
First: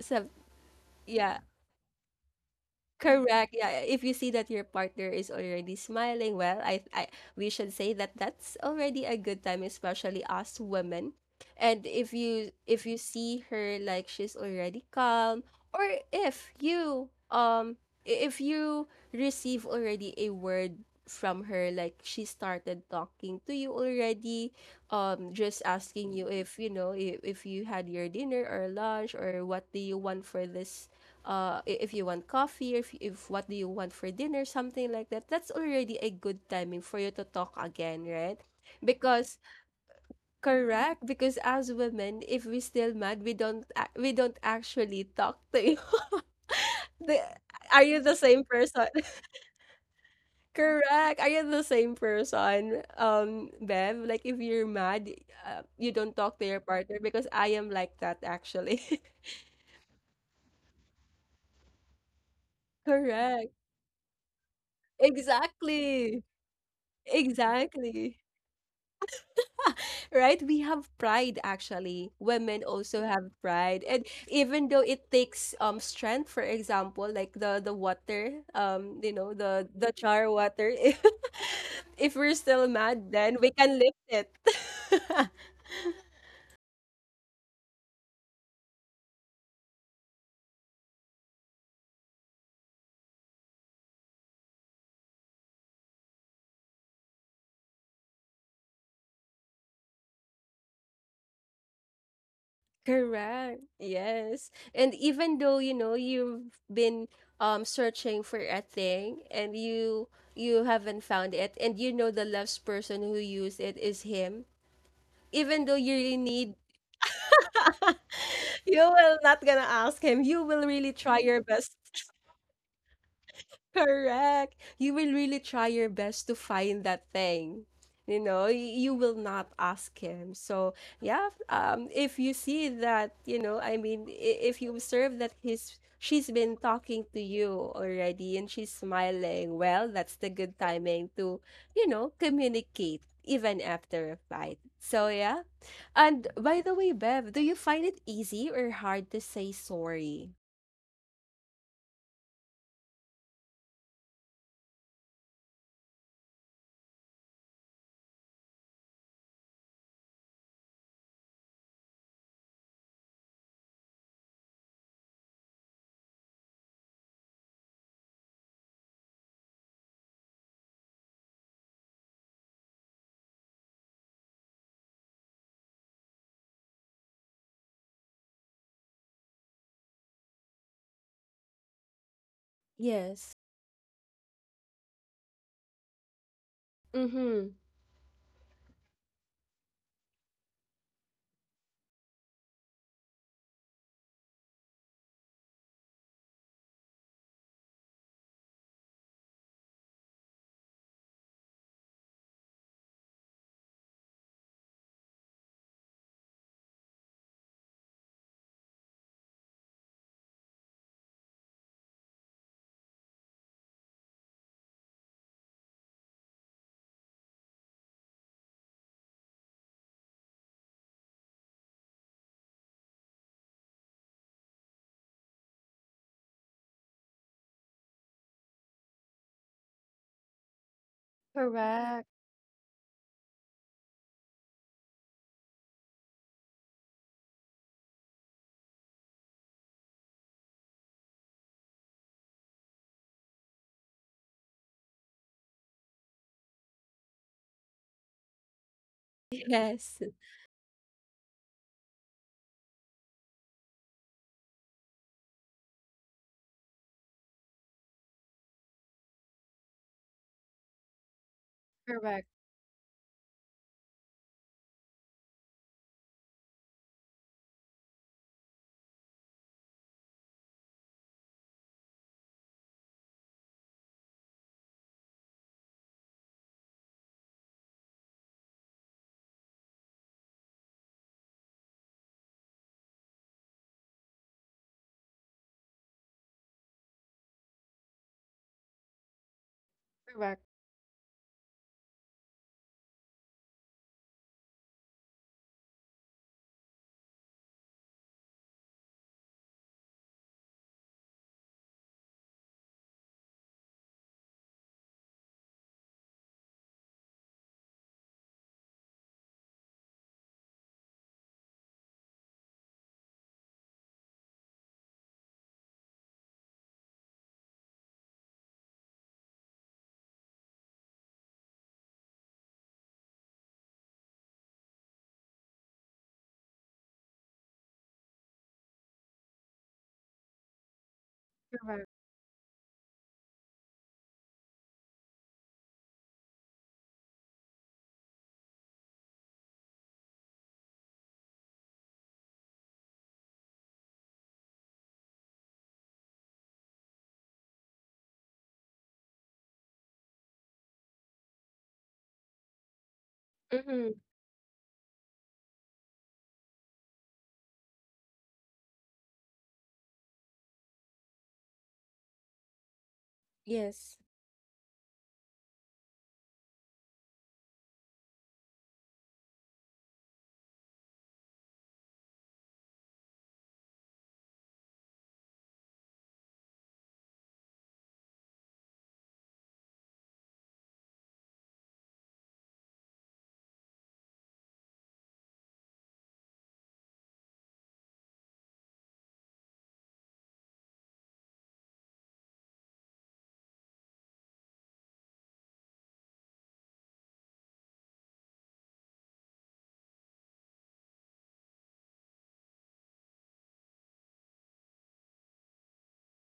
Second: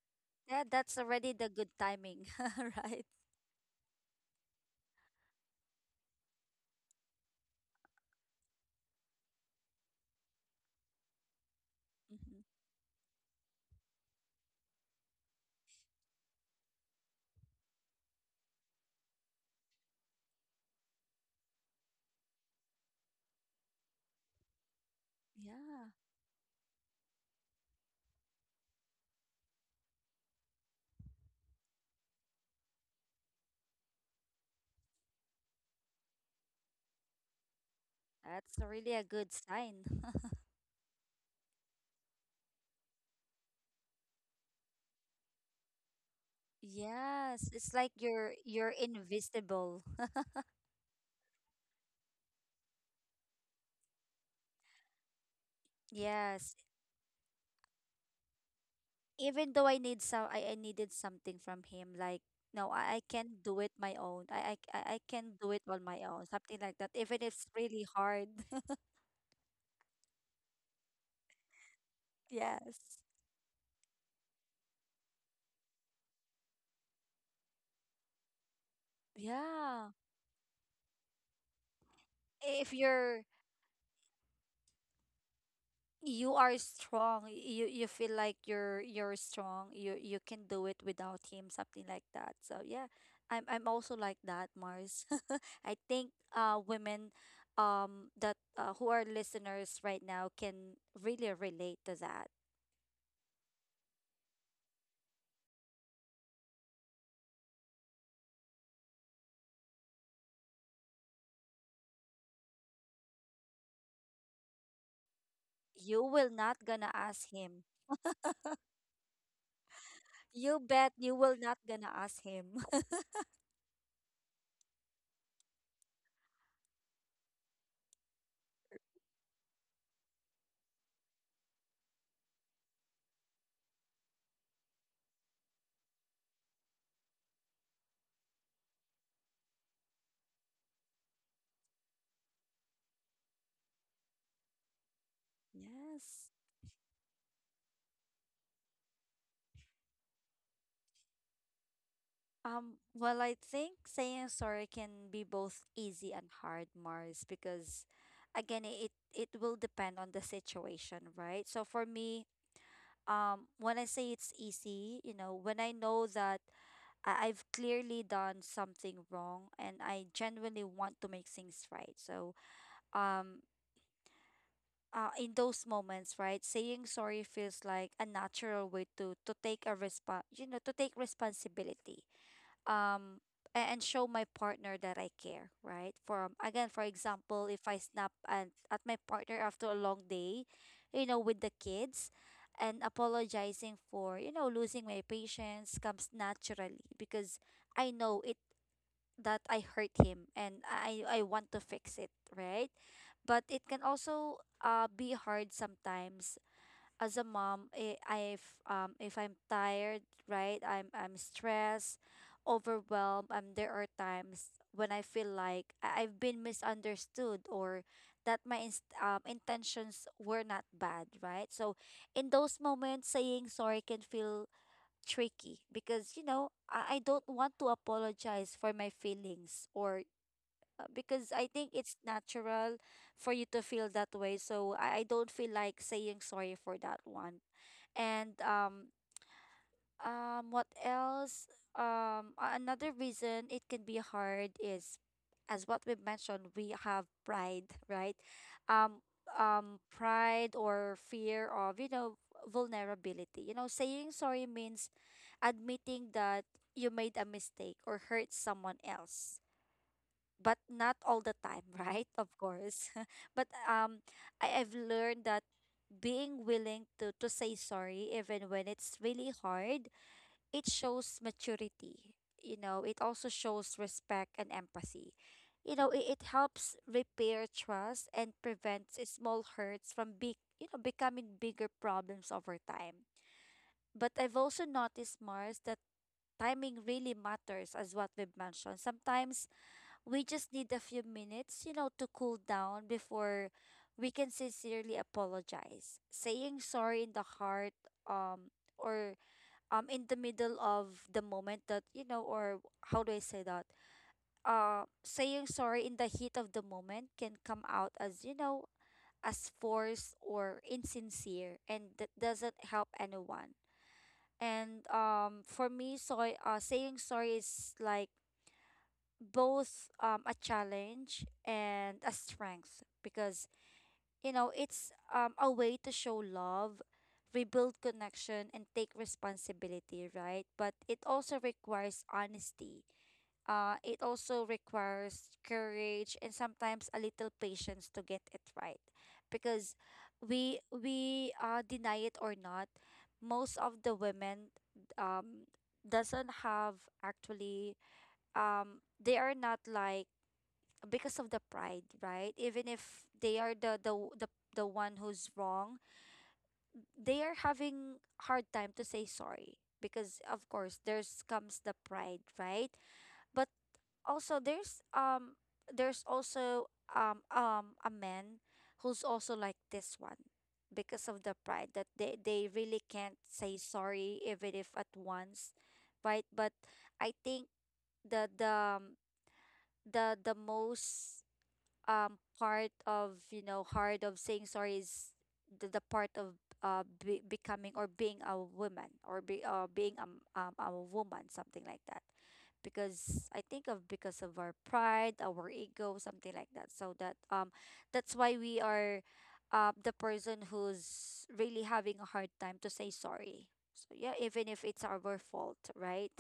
Speaker 1: so
Speaker 2: that that's already
Speaker 1: yeah,
Speaker 2: the good timing, right?
Speaker 1: correct. Yeah, if you see that your partner is already smiling, well, I we should say that that's already a good time, especially us women. And if
Speaker 2: Mm-hmm.
Speaker 1: you see her like she's already calm, or if you if you receive already a word from her, like she started talking to you already, just
Speaker 2: Yeah.
Speaker 1: asking you if you know if you had your dinner or lunch or what do you want for this if you want coffee, if what do you want for dinner, something like that, that's already a good timing for you to talk again, right?
Speaker 2: That's really a good
Speaker 1: Because
Speaker 2: sign.
Speaker 1: correct, because as women, if we still mad, we don't actually talk to you. The,
Speaker 2: Yes, it's
Speaker 1: are
Speaker 2: like
Speaker 1: you the
Speaker 2: you're
Speaker 1: same
Speaker 2: you're
Speaker 1: person?
Speaker 2: invisible.
Speaker 1: Correct. Are you the same person, Bev? Like if you're mad, you don't talk to
Speaker 2: Yes.
Speaker 1: your partner because I am like that actually.
Speaker 2: Even though I needed something from him, like, no, I can
Speaker 1: Correct.
Speaker 2: do it my own. I can do it on my
Speaker 1: Exactly.
Speaker 2: own. Something like that. Even if it's really
Speaker 1: Exactly.
Speaker 2: hard.
Speaker 1: Right? We have pride actually. Women
Speaker 2: Yes.
Speaker 1: also have pride. And even though it takes strength, for example, like the water, the
Speaker 2: Yeah.
Speaker 1: the char water. If we're still
Speaker 2: If
Speaker 1: mad,
Speaker 2: you're
Speaker 1: then we can lift it.
Speaker 2: you are strong, you feel like you're strong, you can do it without him, something like that, so yeah. I'm also like that, Mars. I think, women, that who are listeners right now, can really relate to that.
Speaker 1: Correct. Yes. And even though, you know, you've been searching for a thing and you haven't found it, and you know the last person who used it is him, even though you
Speaker 2: You
Speaker 1: really
Speaker 2: will
Speaker 1: need—
Speaker 2: not gonna ask him.
Speaker 1: You will not gonna ask him. You
Speaker 2: You
Speaker 1: will really
Speaker 2: bet, you
Speaker 1: try
Speaker 2: will
Speaker 1: your
Speaker 2: not
Speaker 1: best—
Speaker 2: gonna ask him.
Speaker 1: Correct. You will really try your best to find that thing. You know, you will not ask him. So, yeah, if you see that, you know, if you observe that he's— she's been talking to you already and she's smiling, well, that's the good timing to, you know, communicate even after a fight. So, yeah. And
Speaker 2: Yes.
Speaker 1: by the way, Bev, do you find it easy or hard to say sorry?
Speaker 2: Well, I think saying sorry can be both easy and hard, Mars, because, again, it will depend on the situation, right? So, for me, when I say it's easy, you know, when I know that I've clearly done something wrong and I genuinely want to make things right. So, um, in those moments, right, saying sorry feels like a natural way to take a response, you know, to take responsibility,
Speaker 1: Yes.
Speaker 2: um and show my partner that I care, right? For again,
Speaker 1: Mm-hmm.
Speaker 2: for example, if I snap and at my partner after a long day, you know, with the kids, and apologizing for, you know, losing my patience comes naturally, because I know it, that I hurt him and I want to fix it, right? But it can also, be hard sometimes, as a mom, if I'm tired, right? I'm stressed, overwhelmed. There are times when I feel like I've been misunderstood, or that my, intentions were not bad, right? So, in those moments, saying sorry can feel tricky, because, you know, I don't want to apologize for my feelings, or, because I think it's
Speaker 1: Correct.
Speaker 2: natural for you to feel that way. So I don't feel like saying sorry for that one. And what else? Another reason it can be hard is, as what we mentioned, we have pride, right? um
Speaker 1: Yes.
Speaker 2: Pride or fear of, you know, vulnerability. You know, saying sorry means admitting that you made a mistake or hurt someone else, but not all the time. Right,
Speaker 1: Correct,
Speaker 2: of course. But, I've learned that being willing to say sorry, even when it's really hard, it shows maturity. You know, it also shows respect and empathy. You know, it helps repair trust and prevents small hurts from, becoming bigger problems over time. But I've also noticed, Mars, that timing really matters, as what we've mentioned. Sometimes we
Speaker 1: correct,
Speaker 2: just need a few minutes, you know, to cool down before we can sincerely apologize. Saying sorry in the heart, um, or, in the middle of the moment, that, you know, or how do I say that? Saying sorry in the heat of the moment can come out as, you know, as forced or insincere, and that doesn't help anyone. And, for me, so, saying sorry is, like, both, a challenge and a strength, because, you know, it's, a way to show love, rebuild connection, and take responsibility, right? But it also
Speaker 1: correct.
Speaker 2: requires honesty, it also requires courage and sometimes a little patience to get it right, because we, deny it or not, most of the women, um, doesn't have, actually, they are not like, because of the pride, right? Even if they are
Speaker 1: Mm-hmm.
Speaker 2: the the one who's wrong, they are having hard time to say sorry, because of course there's comes the pride, right? But
Speaker 1: Yes.
Speaker 2: also there's also a man who's also like this one because of the pride that they really can't say sorry even if at once, right? But I think the the um, the most part of hard of saying sorry is the part of becoming or being a woman or be being a woman, something like that. Because I think of because of our pride, our ego, something like that. So that that's why we are the person who's really having a hard time to say sorry. So yeah, even if it's our fault, right?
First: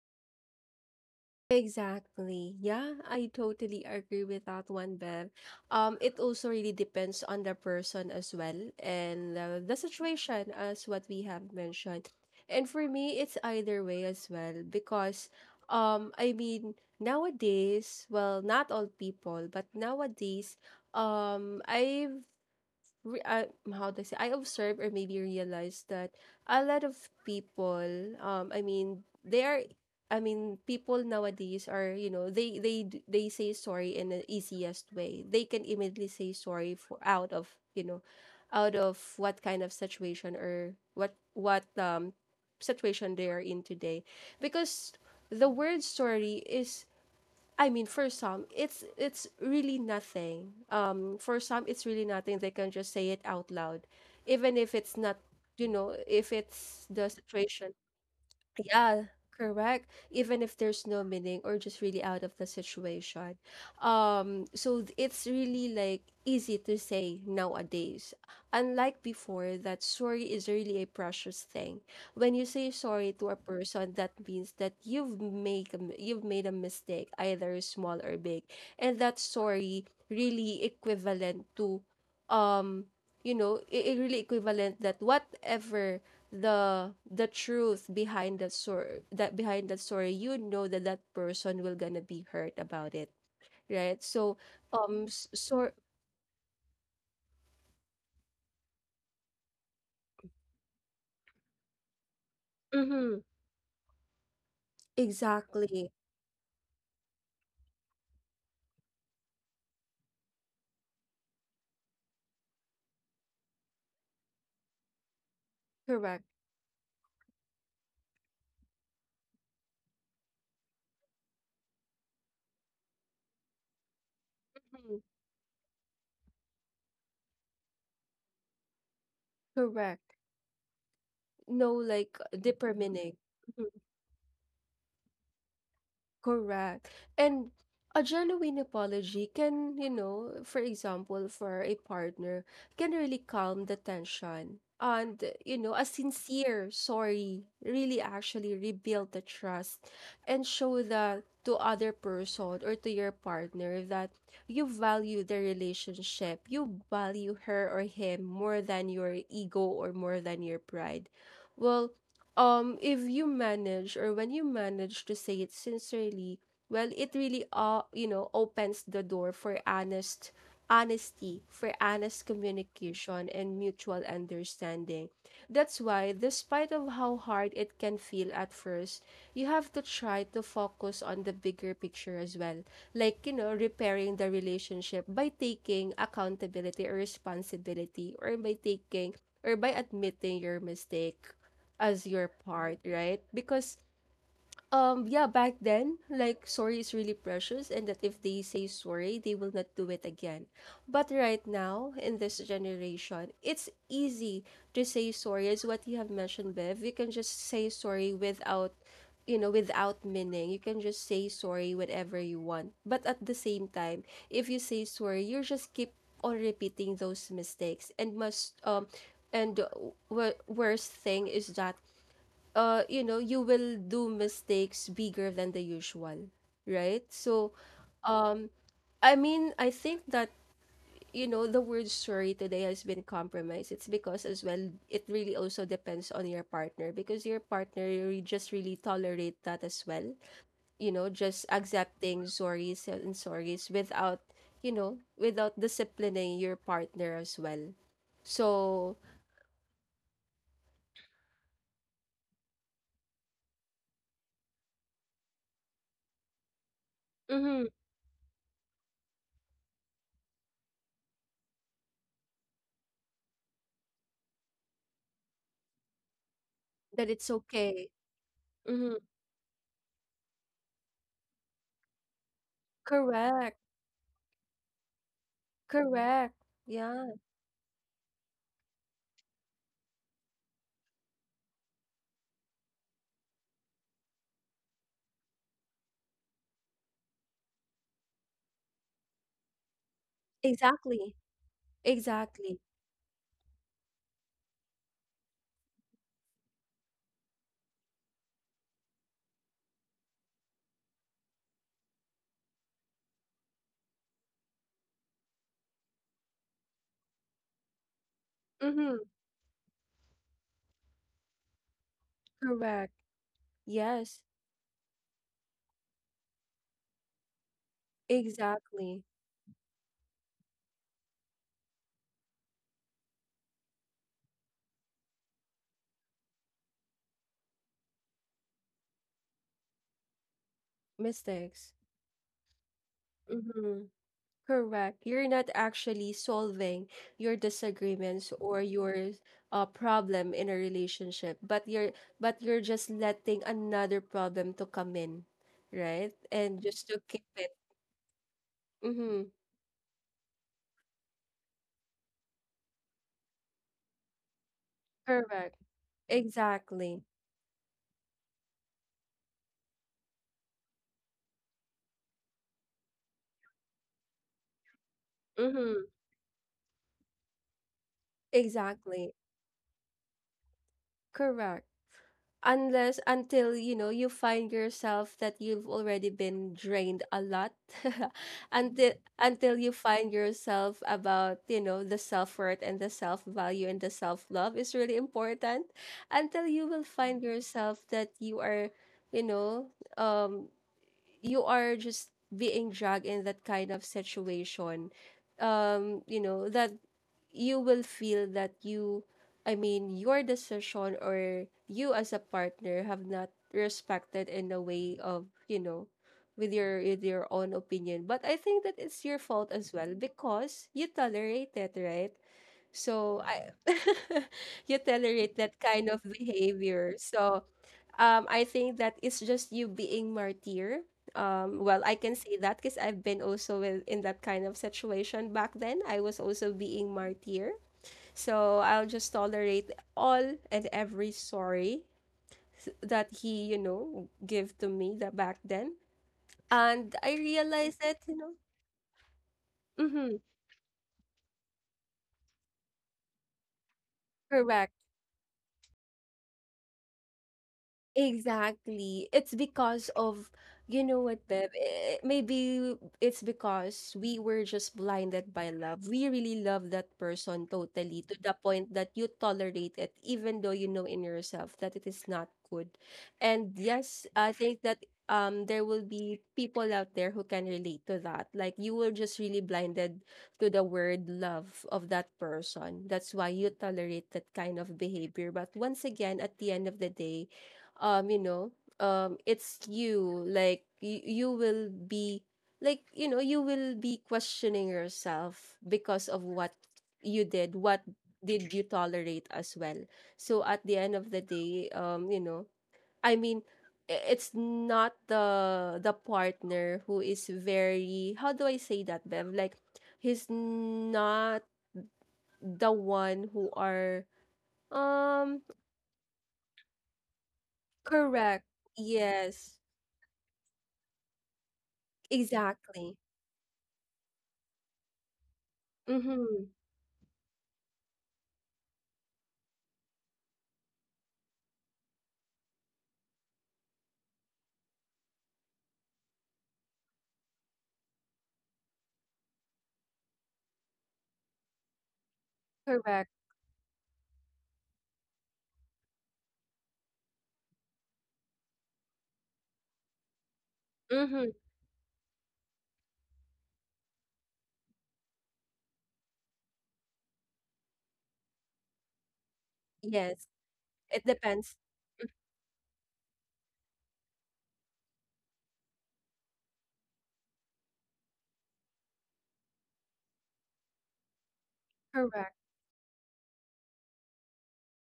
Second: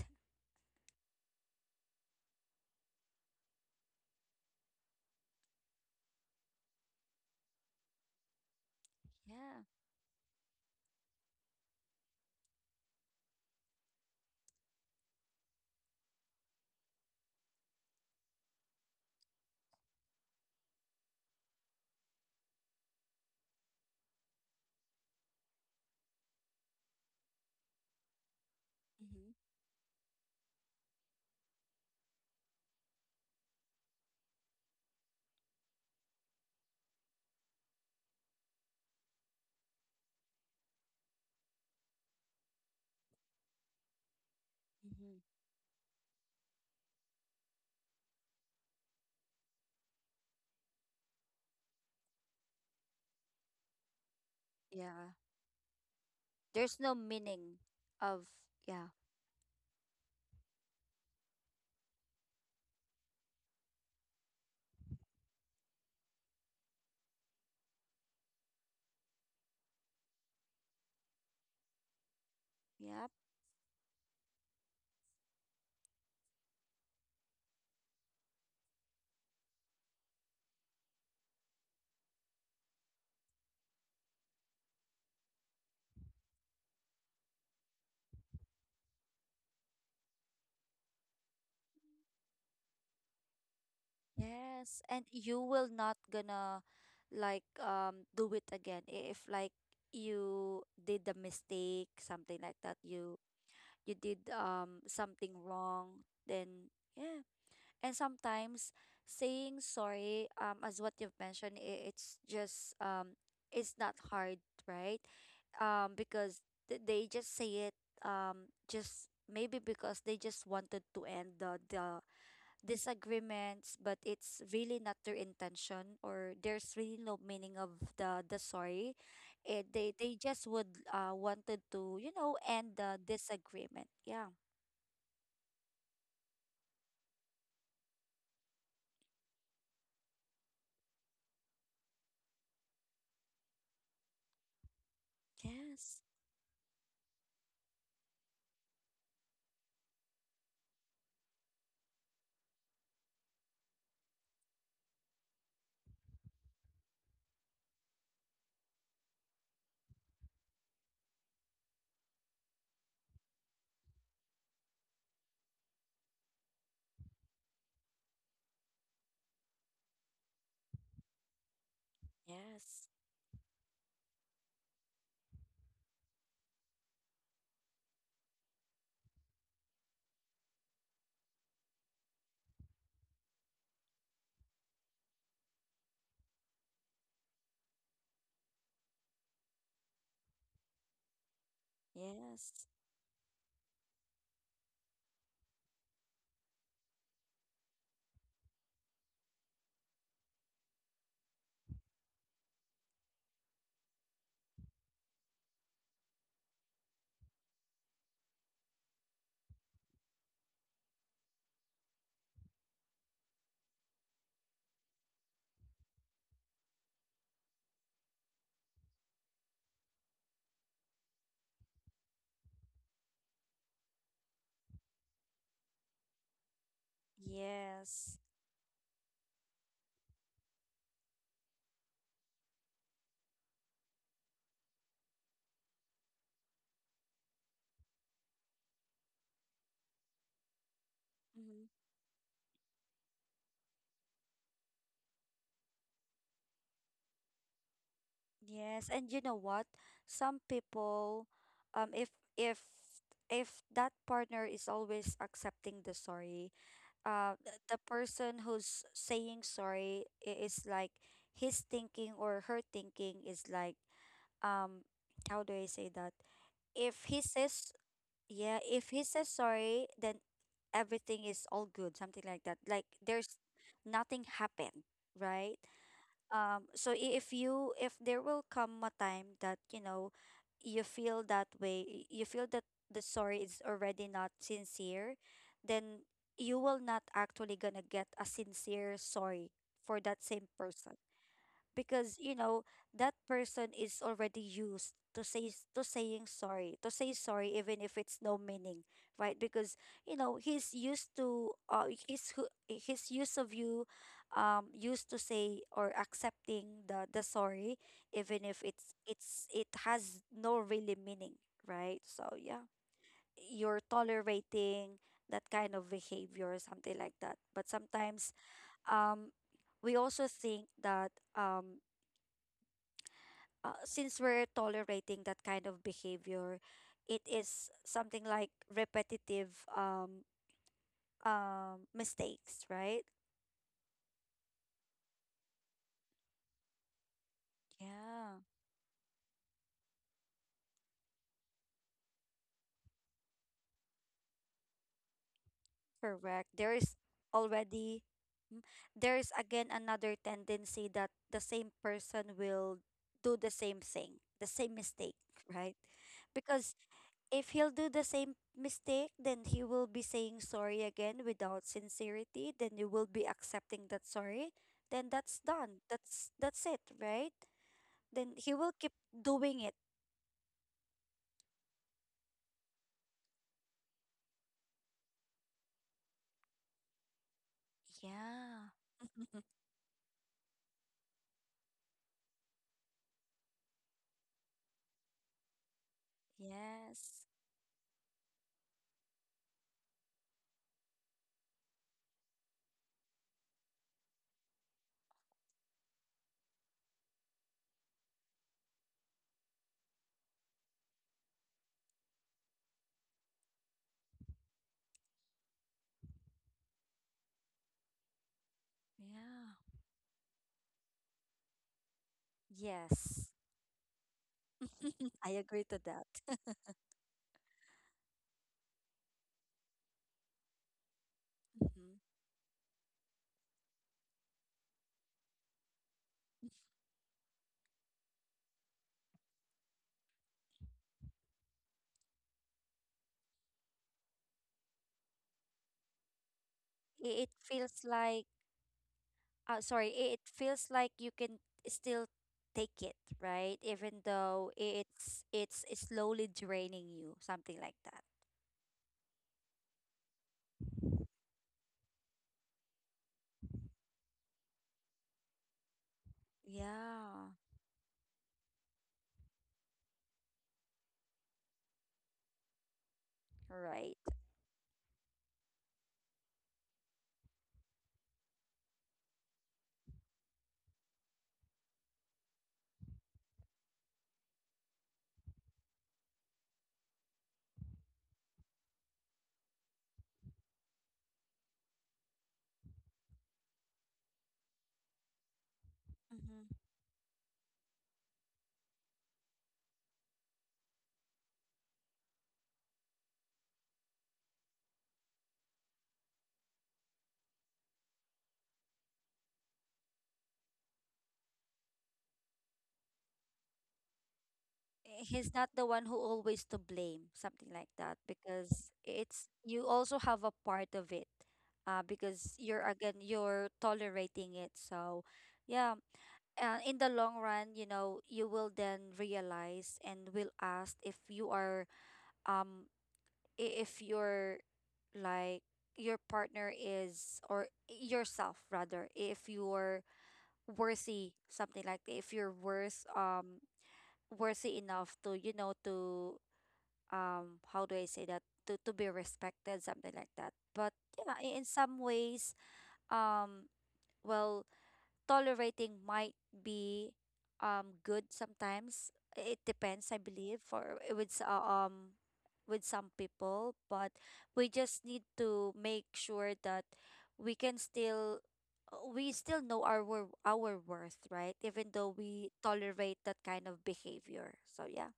Speaker 1: Exactly. Yeah, I totally agree with that one, Bev. It also really depends on the person as well and
Speaker 2: Yeah.
Speaker 1: the situation as what we have mentioned. And for me, it's either way as well because um I mean nowadays, well, not all people, but nowadays, I've re- uh, how to say, I observe or maybe realize that a lot of people— I mean
Speaker 2: Mm-hmm.
Speaker 1: they are I mean people nowadays are, you know, they say sorry in the easiest way they can. Immediately say sorry for, out of, you know, out of what kind of situation or what situation they are in today, because
Speaker 2: Mm-hmm.
Speaker 1: the word sorry is— I mean, for some, it's really nothing. For some, it's really nothing. They can just say it out loud, even if
Speaker 2: Yeah,
Speaker 1: it's
Speaker 2: yeah,
Speaker 1: not, you know, if
Speaker 2: there's
Speaker 1: it's
Speaker 2: no
Speaker 1: the
Speaker 2: meaning
Speaker 1: situation.
Speaker 2: of. Yeah.
Speaker 1: Yeah, correct. Even if there's no meaning or just really out of the situation. So it's really like easy to say nowadays. Unlike before, that sorry is really a precious thing. When you say
Speaker 2: Yep.
Speaker 1: sorry to a person, that means that you've made a, you've made a mistake, either small or big. And that sorry really equivalent to, um you know, it really equivalent that whatever the truth behind that story, you know that that person will gonna be hurt about it, right? So
Speaker 2: Yes. And
Speaker 1: um s-
Speaker 2: you will
Speaker 1: so
Speaker 2: not gonna like do it again. If like you did the mistake, something like that. You
Speaker 1: mm-hmm,
Speaker 2: you did something
Speaker 1: exactly,
Speaker 2: wrong, then yeah. And sometimes saying sorry, as what you've mentioned, I it's just it's not hard, right?
Speaker 1: correct,
Speaker 2: Because they just say it just maybe because they just wanted to end the disagreements, but it's really not
Speaker 1: mhm,
Speaker 2: their intention or there's really no meaning of the sorry. It, they
Speaker 1: correct,
Speaker 2: they just would wanted
Speaker 1: no
Speaker 2: to, you
Speaker 1: like
Speaker 2: know, end the
Speaker 1: determining, mm-hmm.
Speaker 2: disagreement. Yeah.
Speaker 1: Correct. And a genuine apology can, you know, for example, for a partner, can really calm the tension. And, you know, a
Speaker 2: Yes.
Speaker 1: sincere sorry really actually rebuild the trust and show that to other person or to your partner that you value the relationship. You value her or him more than your ego or more than your pride. Well, if you manage, or when you manage to say it sincerely, well, it really you know, opens the door for honest— honesty, for honest
Speaker 2: Yes.
Speaker 1: communication and mutual understanding. That's why, despite of how hard it can feel at first, you have to try to focus on the bigger picture as well, like, you know, repairing the relationship by taking accountability or responsibility, or by taking, or by admitting your mistake as your
Speaker 2: Yes.
Speaker 1: part, right? Because yeah, back then, like sorry is really precious, and that if they say sorry, they will not do it again. But right now, in this generation, it's easy to say sorry, as what you have mentioned, Bev. You can just say sorry without, you know, without meaning. You can just say sorry whatever you want. But at the same time, if you say sorry, you just keep on repeating those mistakes, and must and worst thing is that you know, you will do mistakes bigger than the usual, right? So,
Speaker 2: Yes.
Speaker 1: um, I mean, I think that, you know, the word sorry today has been compromised. It's because, as well, it really also depends on your partner, because your partner just really tolerate that as well, you know, just
Speaker 2: Mhm.
Speaker 1: accepting sorries and sorries without, you know, without disciplining your partner as well.
Speaker 2: Yes.
Speaker 1: So,
Speaker 2: And you know what? Some people um if if if that partner is always accepting the sorry,
Speaker 1: mhm,
Speaker 2: the person who's saying sorry is like his thinking or her thinking is like um how do I say that? If
Speaker 1: that
Speaker 2: he
Speaker 1: it's
Speaker 2: says
Speaker 1: okay.
Speaker 2: yeah, if
Speaker 1: Hmm.
Speaker 2: he says sorry, then everything is all good, something like that. Like there's
Speaker 1: Correct.
Speaker 2: nothing happened, right?
Speaker 1: Correct.
Speaker 2: So
Speaker 1: Yeah.
Speaker 2: if you if there will come a time that you know you feel that way, you feel that the story is already not sincere, then you will not actually gonna get a sincere sorry for that same person
Speaker 1: Exactly,
Speaker 2: because you
Speaker 1: exactly.
Speaker 2: know that person is already used to saying sorry to say sorry even if it's no meaning, right? Because you know he's used to his hu- his use of you used to say or accepting the sorry even if
Speaker 1: Mhm,
Speaker 2: it has no really meaning, right? So yeah,
Speaker 1: correct.
Speaker 2: you're
Speaker 1: Yes,
Speaker 2: tolerating that kind of behavior or something like that. But sometimes
Speaker 1: exactly.
Speaker 2: um we also think that since we're tolerating that kind of behavior, it is something like repetitive um
Speaker 1: Mistakes.
Speaker 2: mistakes, right?
Speaker 1: Mhm, correct. You're not actually solving your disagreements
Speaker 2: Yeah,
Speaker 1: or your problem in a relationship, but you're just letting another problem to come in, right?
Speaker 2: correct.
Speaker 1: And
Speaker 2: There
Speaker 1: just
Speaker 2: is
Speaker 1: to keep it.
Speaker 2: already. Mm. There is
Speaker 1: Mhm,
Speaker 2: again another tendency that the same person will do the same thing, the same mistake,
Speaker 1: correct.
Speaker 2: right? Because
Speaker 1: Exactly.
Speaker 2: if he'll do the same mistake, then he will be saying sorry again without sincerity, then you will be accepting that sorry, then that's done.
Speaker 1: Mhm,
Speaker 2: That's it, right? Then he will keep
Speaker 1: exactly.
Speaker 2: doing it.
Speaker 1: Correct. Unless— until you know, you find yourself that you've already been drained a lot.
Speaker 2: Yeah.
Speaker 1: until until you find yourself about, you know, the self-worth and the self-value and the self-love is really important. Until you will find
Speaker 2: Yes.
Speaker 1: yourself that you are, you know, um you are just being dragged in that kind of situation, you know that you will feel that you— I mean, your decision, or you as a partner have not respected in a way of, you know, with your own opinion. But I think that it's your fault as
Speaker 2: Yeah.
Speaker 1: well, because you tolerate it, right? So
Speaker 2: Yes.
Speaker 1: I— you
Speaker 2: I
Speaker 1: tolerate that
Speaker 2: agree to
Speaker 1: kind of
Speaker 2: that.
Speaker 1: behavior. So I think that it's just you being martyr. Um, well, I
Speaker 2: Mhm.
Speaker 1: can say that because I've been also in that kind of situation back then. I was also being martyr. So I'll just tolerate all and every sorry that he, you know, give to me that back then. And I
Speaker 2: It feels
Speaker 1: realized that, you
Speaker 2: like
Speaker 1: know,
Speaker 2: sorry,
Speaker 1: mm-hmm,
Speaker 2: it feels like you can still take it, right? Even though
Speaker 1: correct.
Speaker 2: it's slowly draining you, something like that.
Speaker 1: Exactly. It's because of, you know what, Bev? Maybe it's because we were just blinded by love. We really love that
Speaker 2: Yeah,
Speaker 1: person totally to the point that you tolerate it, even though you know in yourself that it is not good. And
Speaker 2: right.
Speaker 1: yes, I think that there will be people out there who can relate to that. Like you were just really blinded to the word love of that person. That's why you tolerate that kind of behavior. But once again, at the end of the day, um you know it's you. Like you will be, like, you know, you will be questioning yourself because of what
Speaker 2: Mm-hmm.
Speaker 1: you did, what did you tolerate as well. So at the end of the day, you know, i mean it's not the partner who is very, how do I say that, Bev, like, he's not the one who are
Speaker 2: He's
Speaker 1: um
Speaker 2: not the one who always to blame, something like that,
Speaker 1: correct,
Speaker 2: because it's
Speaker 1: yes,
Speaker 2: you also have a part of it, because you're
Speaker 1: exactly.
Speaker 2: again you're tolerating it. So, yeah,
Speaker 1: Mhm.
Speaker 2: in the long run, you know, you will then realize and will ask if you are um if you're like your partner is or yourself rather if you're worthy something like that, if you're worth
Speaker 1: Correct.
Speaker 2: worthy enough to you know to how do I say that, to be respected something like that. But yeah,
Speaker 1: Mhm.
Speaker 2: in some ways um well tolerating might be good sometimes. It depends, I
Speaker 1: Yes.
Speaker 2: believe, for
Speaker 1: It depends. Mm,
Speaker 2: with some people, but we just need to make sure that we can still we still know our our worth, right? Even though we
Speaker 1: correct.
Speaker 2: tolerate that kind of behavior. So yeah.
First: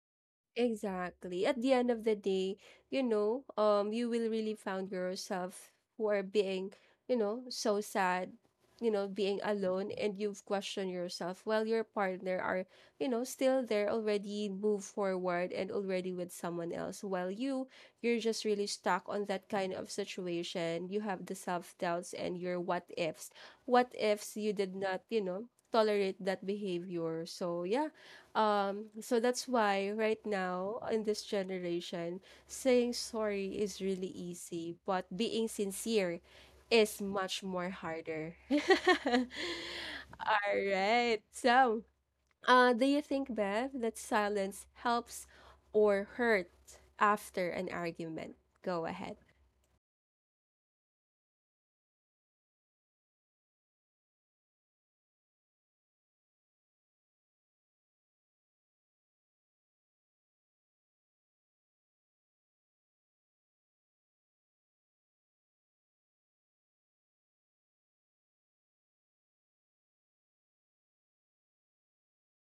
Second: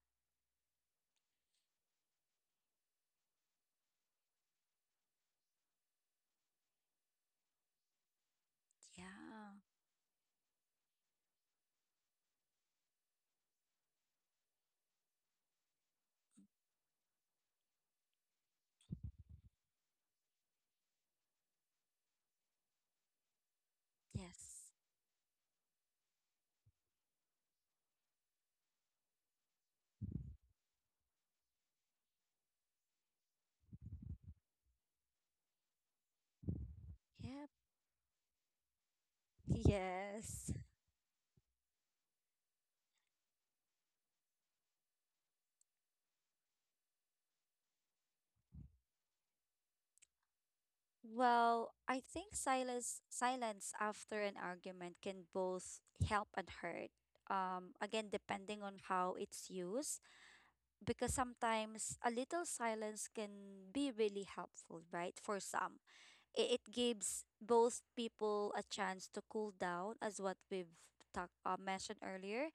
Speaker 1: Exactly. At the end of the day, you know, you will really find yourself who are being, you know, so sad, you know, being
Speaker 2: Yeah.
Speaker 1: alone, and you've questioned yourself while your partner are, you know, still there, already move forward and already with someone else. While you, you're just really stuck on that kind of situation. You have the self doubts and your what ifs. What ifs you
Speaker 2: Yes.
Speaker 1: did not, you know, tolerate that behavior. So yeah, so that's why right now in this generation, saying sorry is really easy, but being sincere is much
Speaker 2: Yep.
Speaker 1: more harder. All
Speaker 2: Yes.
Speaker 1: right. So, do you think, Bev, that silence helps or hurt after an argument? Go ahead.
Speaker 2: Well, I think silence after an argument can both help and hurt. Again, depending on how it's used, because sometimes a little silence can be really helpful, right? For some, it gives both people a chance to cool down, as what we've talked mentioned earlier.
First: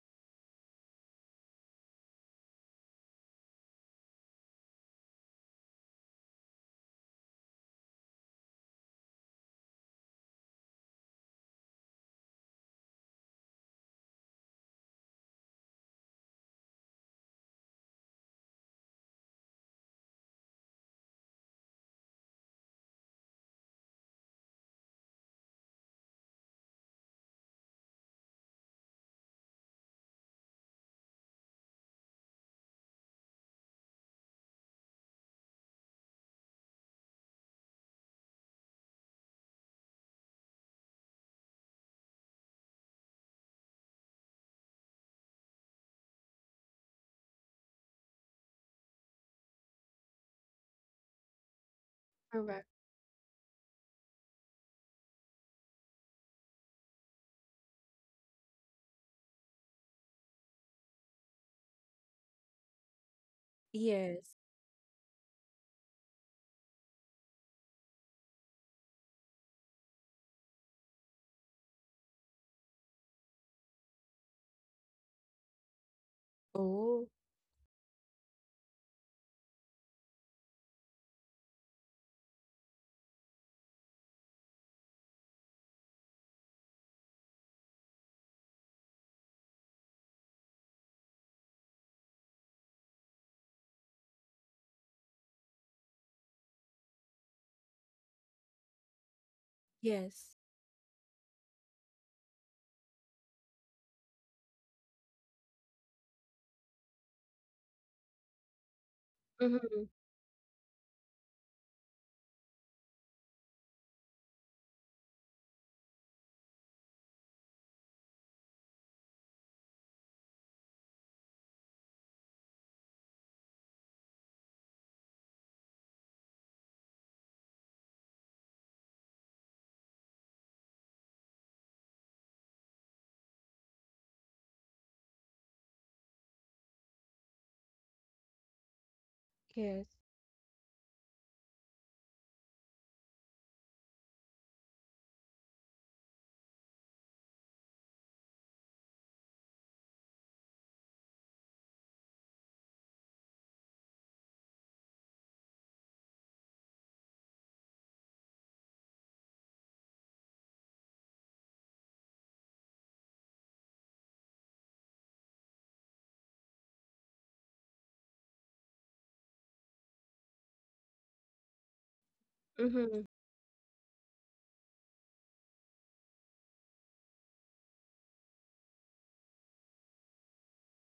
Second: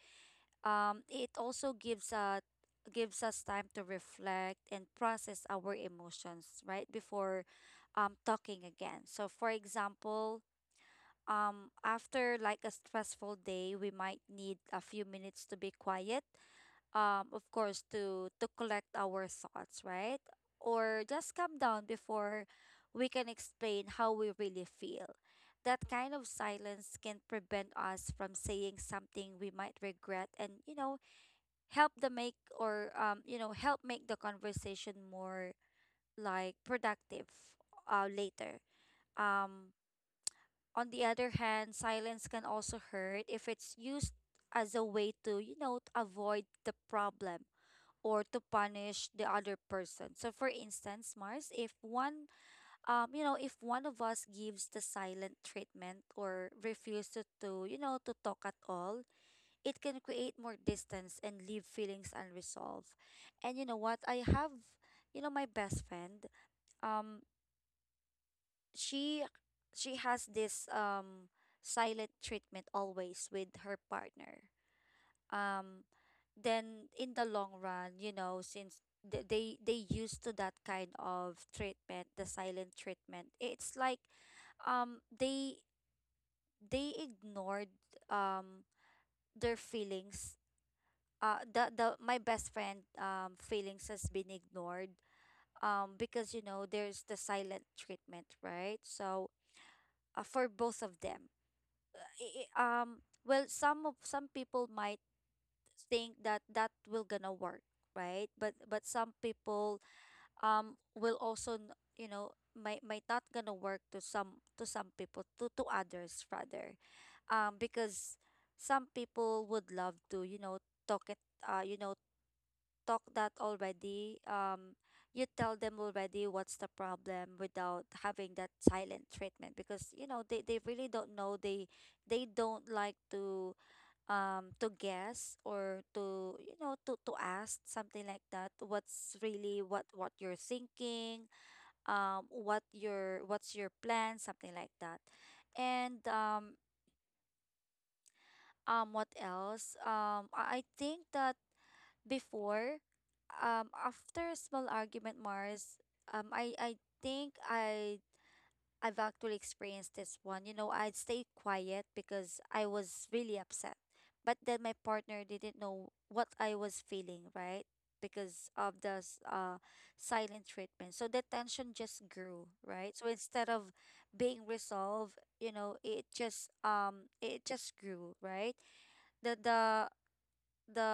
Speaker 2: Um, it also gives us time to reflect and process our emotions right before talking again. So, for example, after like a stressful day, we might need a few minutes to be quiet. Of course, to collect our thoughts, right, or just calm down before we can explain how we really feel. That kind of silence can prevent us from saying something we might regret, and you know help the make, or you know, help make the conversation more like productive later. um, on the other hand, silence can also hurt if it's used as a way to you know to avoid the problem or to punish the other person. So for instance, Mars, if one
Speaker 1: Correct.
Speaker 2: you know, if one of us gives the silent treatment or refuses to you know to talk at all, it can create more distance and leave feelings unresolved. And you know what? I
Speaker 1: Yes.
Speaker 2: have, you know, my best friend. Um, she she has this silent treatment always with her partner. Um, then
Speaker 1: Oh,
Speaker 2: in the long run, you know, since they used to that kind of treatment, the silent treatment, it's like um they they ignored um their feelings, the my best friend feelings has been ignored because you know there's the silent treatment, right? So
Speaker 1: yes.
Speaker 2: for both of them I- I- um well, some of some people might think that that will gonna work, right? But some people
Speaker 1: Mm-hmm.
Speaker 2: will also you know might not gonna work to some people to others rather because some people would love to you know talk it you know talk that already, you tell them already what's the problem without having that silent treatment because you know they really don't know, they don't like to guess or to you know to ask something like that what's really
Speaker 1: Yes.
Speaker 2: what you're thinking, what your what's your plan something like that. And what else, I think that before, after a small argument, Mars, I think I've actually experienced this one. You know, I'd stay quiet because I was really upset, but then my partner didn't know what I was feeling, right? Because of the silent treatment, so the tension just grew, right?
Speaker 1: Mm-hmm.
Speaker 2: So instead of being resolved, you know, it just grew, right? The the the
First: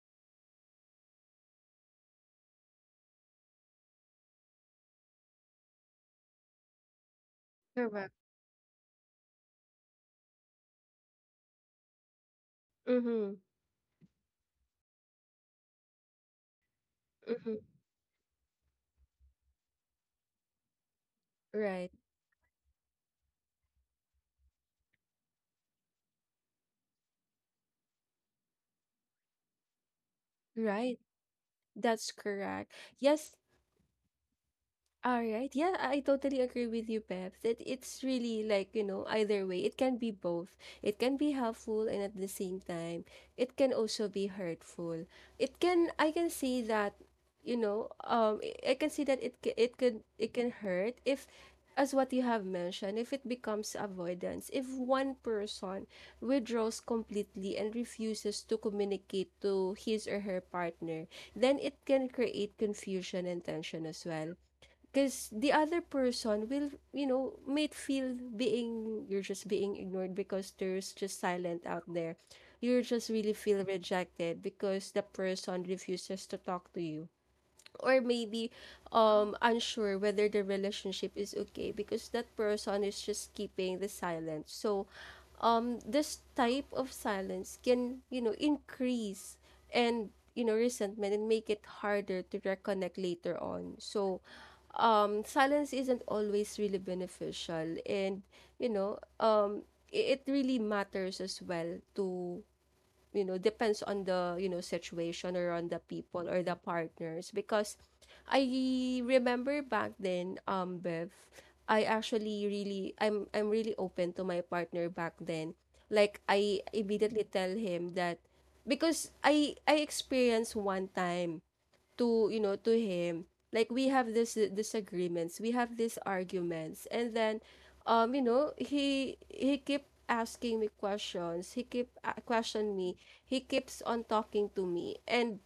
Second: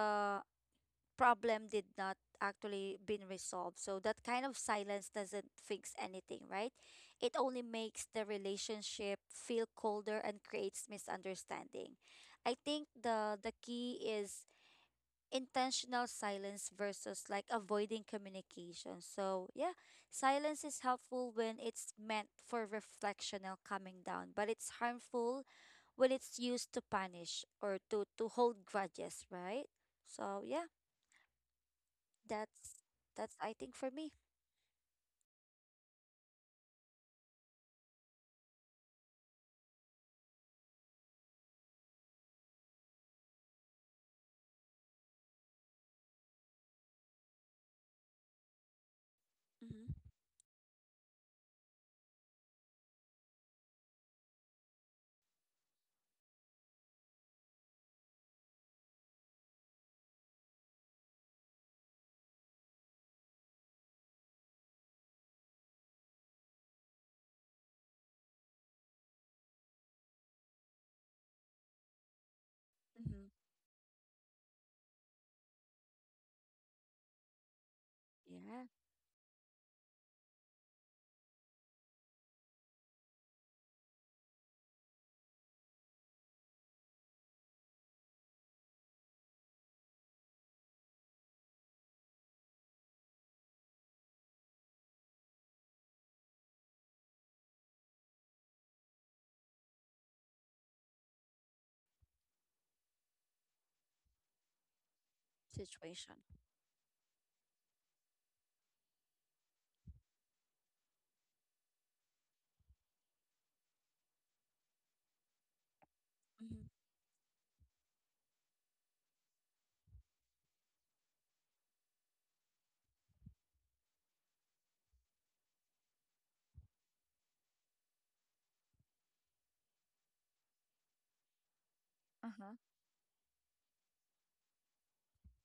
Speaker 2: problem did not actually been resolved, so that kind of silence doesn't fix anything, right? It only makes
Speaker 1: Correct.
Speaker 2: the relationship feel colder and creates misunderstanding. I think
Speaker 1: Mm-hmm.
Speaker 2: the key is intentional silence versus like
Speaker 1: Mm-hmm.
Speaker 2: avoiding communication. So yeah, silence is helpful when
Speaker 1: Right.
Speaker 2: it's meant for reflection or calming down, but it's harmful when it's used to punish or to hold grudges, right? So yeah,
Speaker 1: Right. That's correct.
Speaker 2: that's
Speaker 1: Yes,
Speaker 2: I think for me.
Speaker 1: all right. Yeah, I totally agree with you, Pep. That it's really like, you know, either way, it can be both. It can be helpful, and at the same time, it can also be hurtful. It can— I can see that, you know, I can see that it c- it
Speaker 2: Mm-hmm.
Speaker 1: could it can hurt if, as what you have mentioned, if it becomes avoidance, if one person withdraws completely and refuses to communicate to his or her partner, then it can create confusion and tension as well. Because the other person will, you know, might feel being, you're just being ignored because there's just silent out there. You just
Speaker 2: Mm-hmm.
Speaker 1: really feel rejected because the person refuses to talk to you, or maybe
Speaker 2: Yeah.
Speaker 1: unsure whether the relationship is okay because that person is just keeping the silence. So this type of silence can, you know, increase and, you know, resentment and make it harder to reconnect later on. So silence isn't always really beneficial, and you know, it really matters as well to, you know, depends on the, you know, situation, or on the
Speaker 2: Situation.
Speaker 1: people or the partners. Because I remember back then, Bev, I actually really, I'm really open to my partner back then, like I
Speaker 2: Mm-hmm.
Speaker 1: immediately tell him that, because I— I experienced one time to, you know, to him, like we have this disagreements, we have these arguments, and then you know, he keep asking me questions, he keep
Speaker 2: Uh-huh.
Speaker 1: question me, he keeps on talking to me, and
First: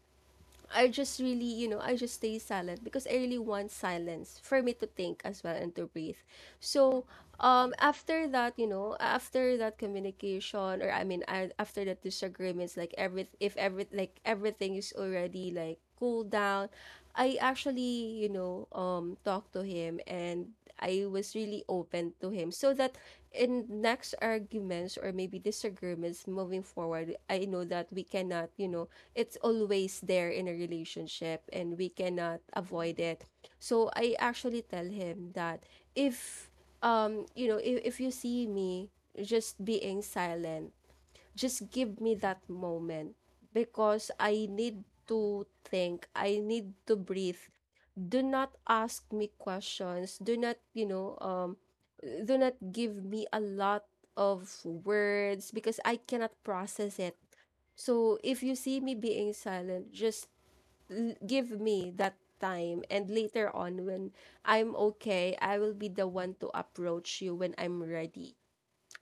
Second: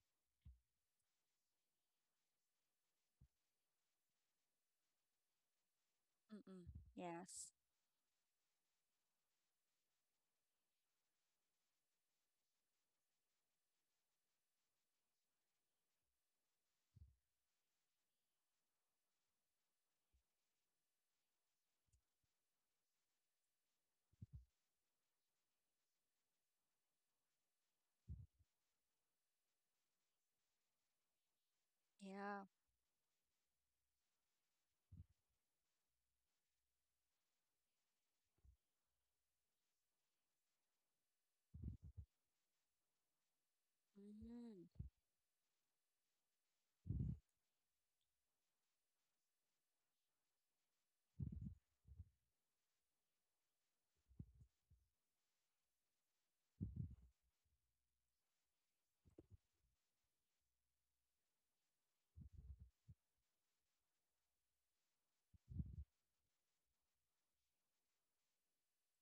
Speaker 1: I just really, you know, I just stay silent because I really want silence for me to think as well and to breathe.
Speaker 2: Mm-mm.
Speaker 1: So,
Speaker 2: Yes.
Speaker 1: after that, you know, after that communication, or I mean, I, after that disagreements, like every— if every— like everything is already like cool down, I actually, you know, talked to him, and I was really open to him so that in next arguments or maybe disagreements moving forward, I know that we cannot, you know, it's always there in a relationship, and we cannot
Speaker 2: Yeah.
Speaker 1: avoid it. So I actually tell him that, if you know, if you see me just being silent, just give me that moment because I
Speaker 2: Mm-hmm.
Speaker 1: need to think, I need to breathe. Do not ask me questions. Do not, you know, do not give me a lot of words because I cannot process it. So if you see me being silent, just give me that time, and later on when I'm okay, I will be the one to approach you when I'm ready.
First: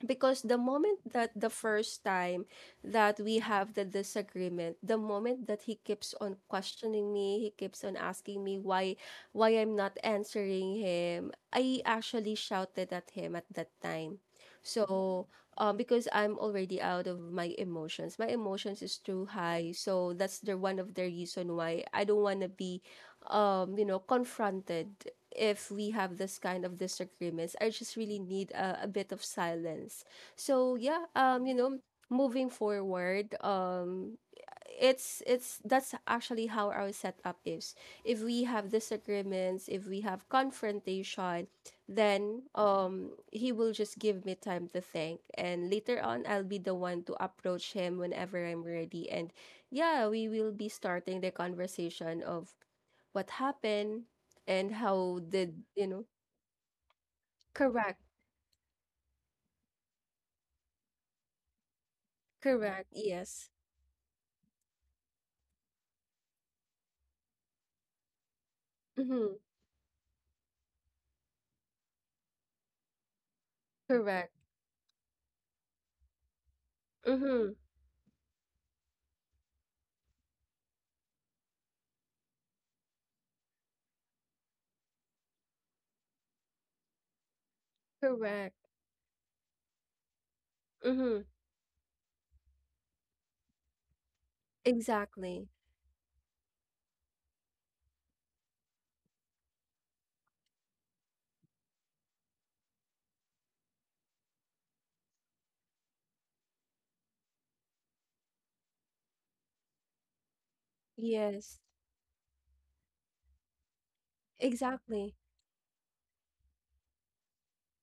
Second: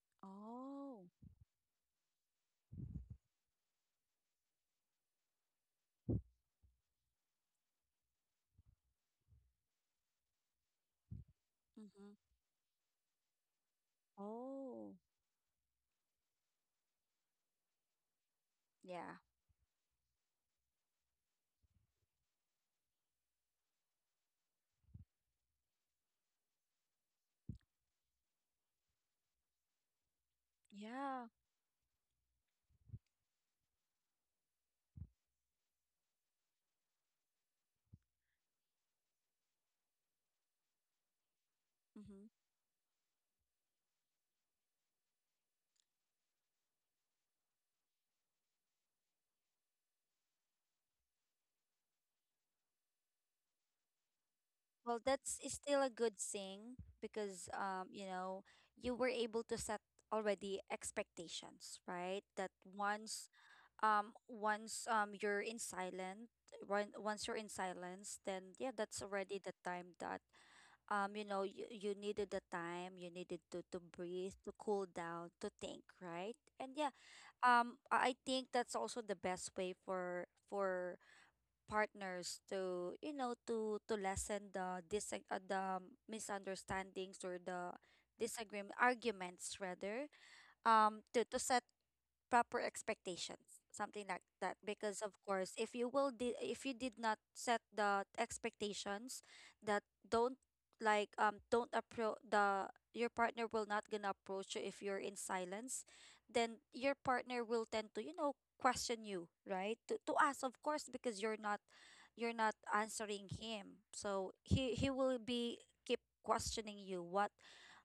Speaker 1: Because the moment
Speaker 2: Oh.
Speaker 1: that the first time that we have the disagreement, the moment that he keeps on questioning me, he keeps on asking me why I'm not answering him, I
Speaker 2: Mm-hmm.
Speaker 1: actually shouted at him at that time.
Speaker 2: Oh.
Speaker 1: So because I'm already out of my emotions, my emotions is
Speaker 2: Yeah.
Speaker 1: too high, so that's the one of the reason why I don't want to be you know, confronted if we have this kind of disagreements. I just really need a bit of silence. So yeah,
Speaker 2: Yeah.
Speaker 1: you know, moving forward, it's that's actually how our setup is. If we have disagreements, if we have confrontation,
Speaker 2: Mm-hmm.
Speaker 1: then he will just give me time to think, and later on I'll be the one to approach him whenever I'm ready, and yeah, we will be starting the conversation of what happened and
Speaker 2: Well,
Speaker 1: how
Speaker 2: that's is
Speaker 1: did
Speaker 2: still
Speaker 1: you
Speaker 2: a
Speaker 1: know—
Speaker 2: good thing because
Speaker 1: correct,
Speaker 2: you know, you were able to set already expectations, right? That
Speaker 1: correct,
Speaker 2: once
Speaker 1: yes,
Speaker 2: once you're in silent, when once you're in silence, then yeah, that's
Speaker 1: mm-hmm,
Speaker 2: already the time that you know, you needed the time, you needed to
Speaker 1: correct,
Speaker 2: breathe, to cool down, to think, right? And yeah,
Speaker 1: mm-hmm,
Speaker 2: I think that's also the best way for partners to, you know, to lessen the dis the misunderstandings or the
Speaker 1: correct,
Speaker 2: disagreement arguments rather
Speaker 1: mm-hmm,
Speaker 2: to set proper expectations something like that. Because of
Speaker 1: exactly,
Speaker 2: course if you will if you did not set the expectations that don't like don't approach the your partner will not gonna approach you if you're in silence, then your partner will tend to you know question you right to us of course because
Speaker 1: yes,
Speaker 2: you're not answering him, so he
Speaker 1: exactly.
Speaker 2: will be keep questioning you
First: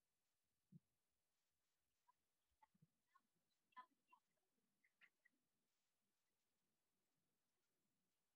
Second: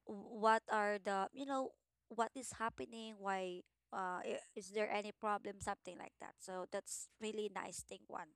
Speaker 2: what are the you know what is happening why is there any problem something like that. So that's really nice thing one.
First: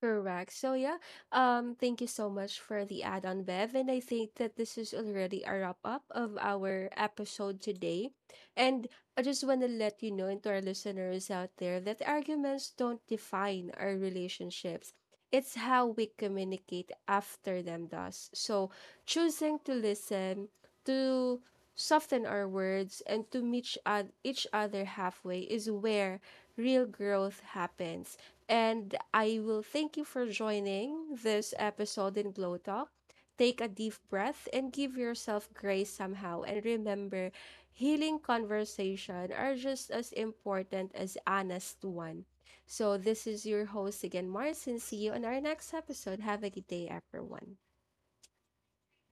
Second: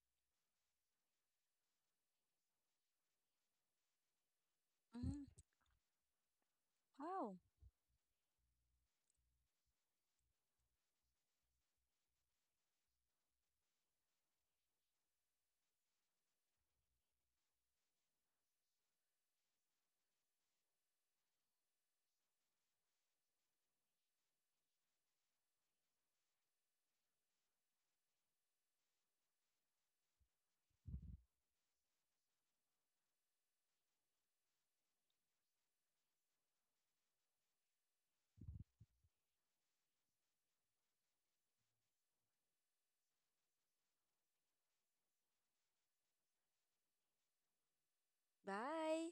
Speaker 1: Correct. So yeah, thank you so much for the add-on, Bev. And I think that this is
Speaker 2: Hmm.
Speaker 1: already a wrap-up of our
Speaker 2: Wow.
Speaker 1: episode today. And I just want to let you know, and to our listeners out there, that arguments don't define our relationships. It's how we communicate after them does. So choosing to listen, to soften our words, and to meet each other halfway is where real growth happens. And I will thank you for joining this episode in Glow Talk. Take a deep breath and give yourself grace somehow. And remember, healing conversation are just as important as honest one. So this is your host again, Marcin. See you on our next episode. Have a good day, everyone.
Speaker 2: Bye.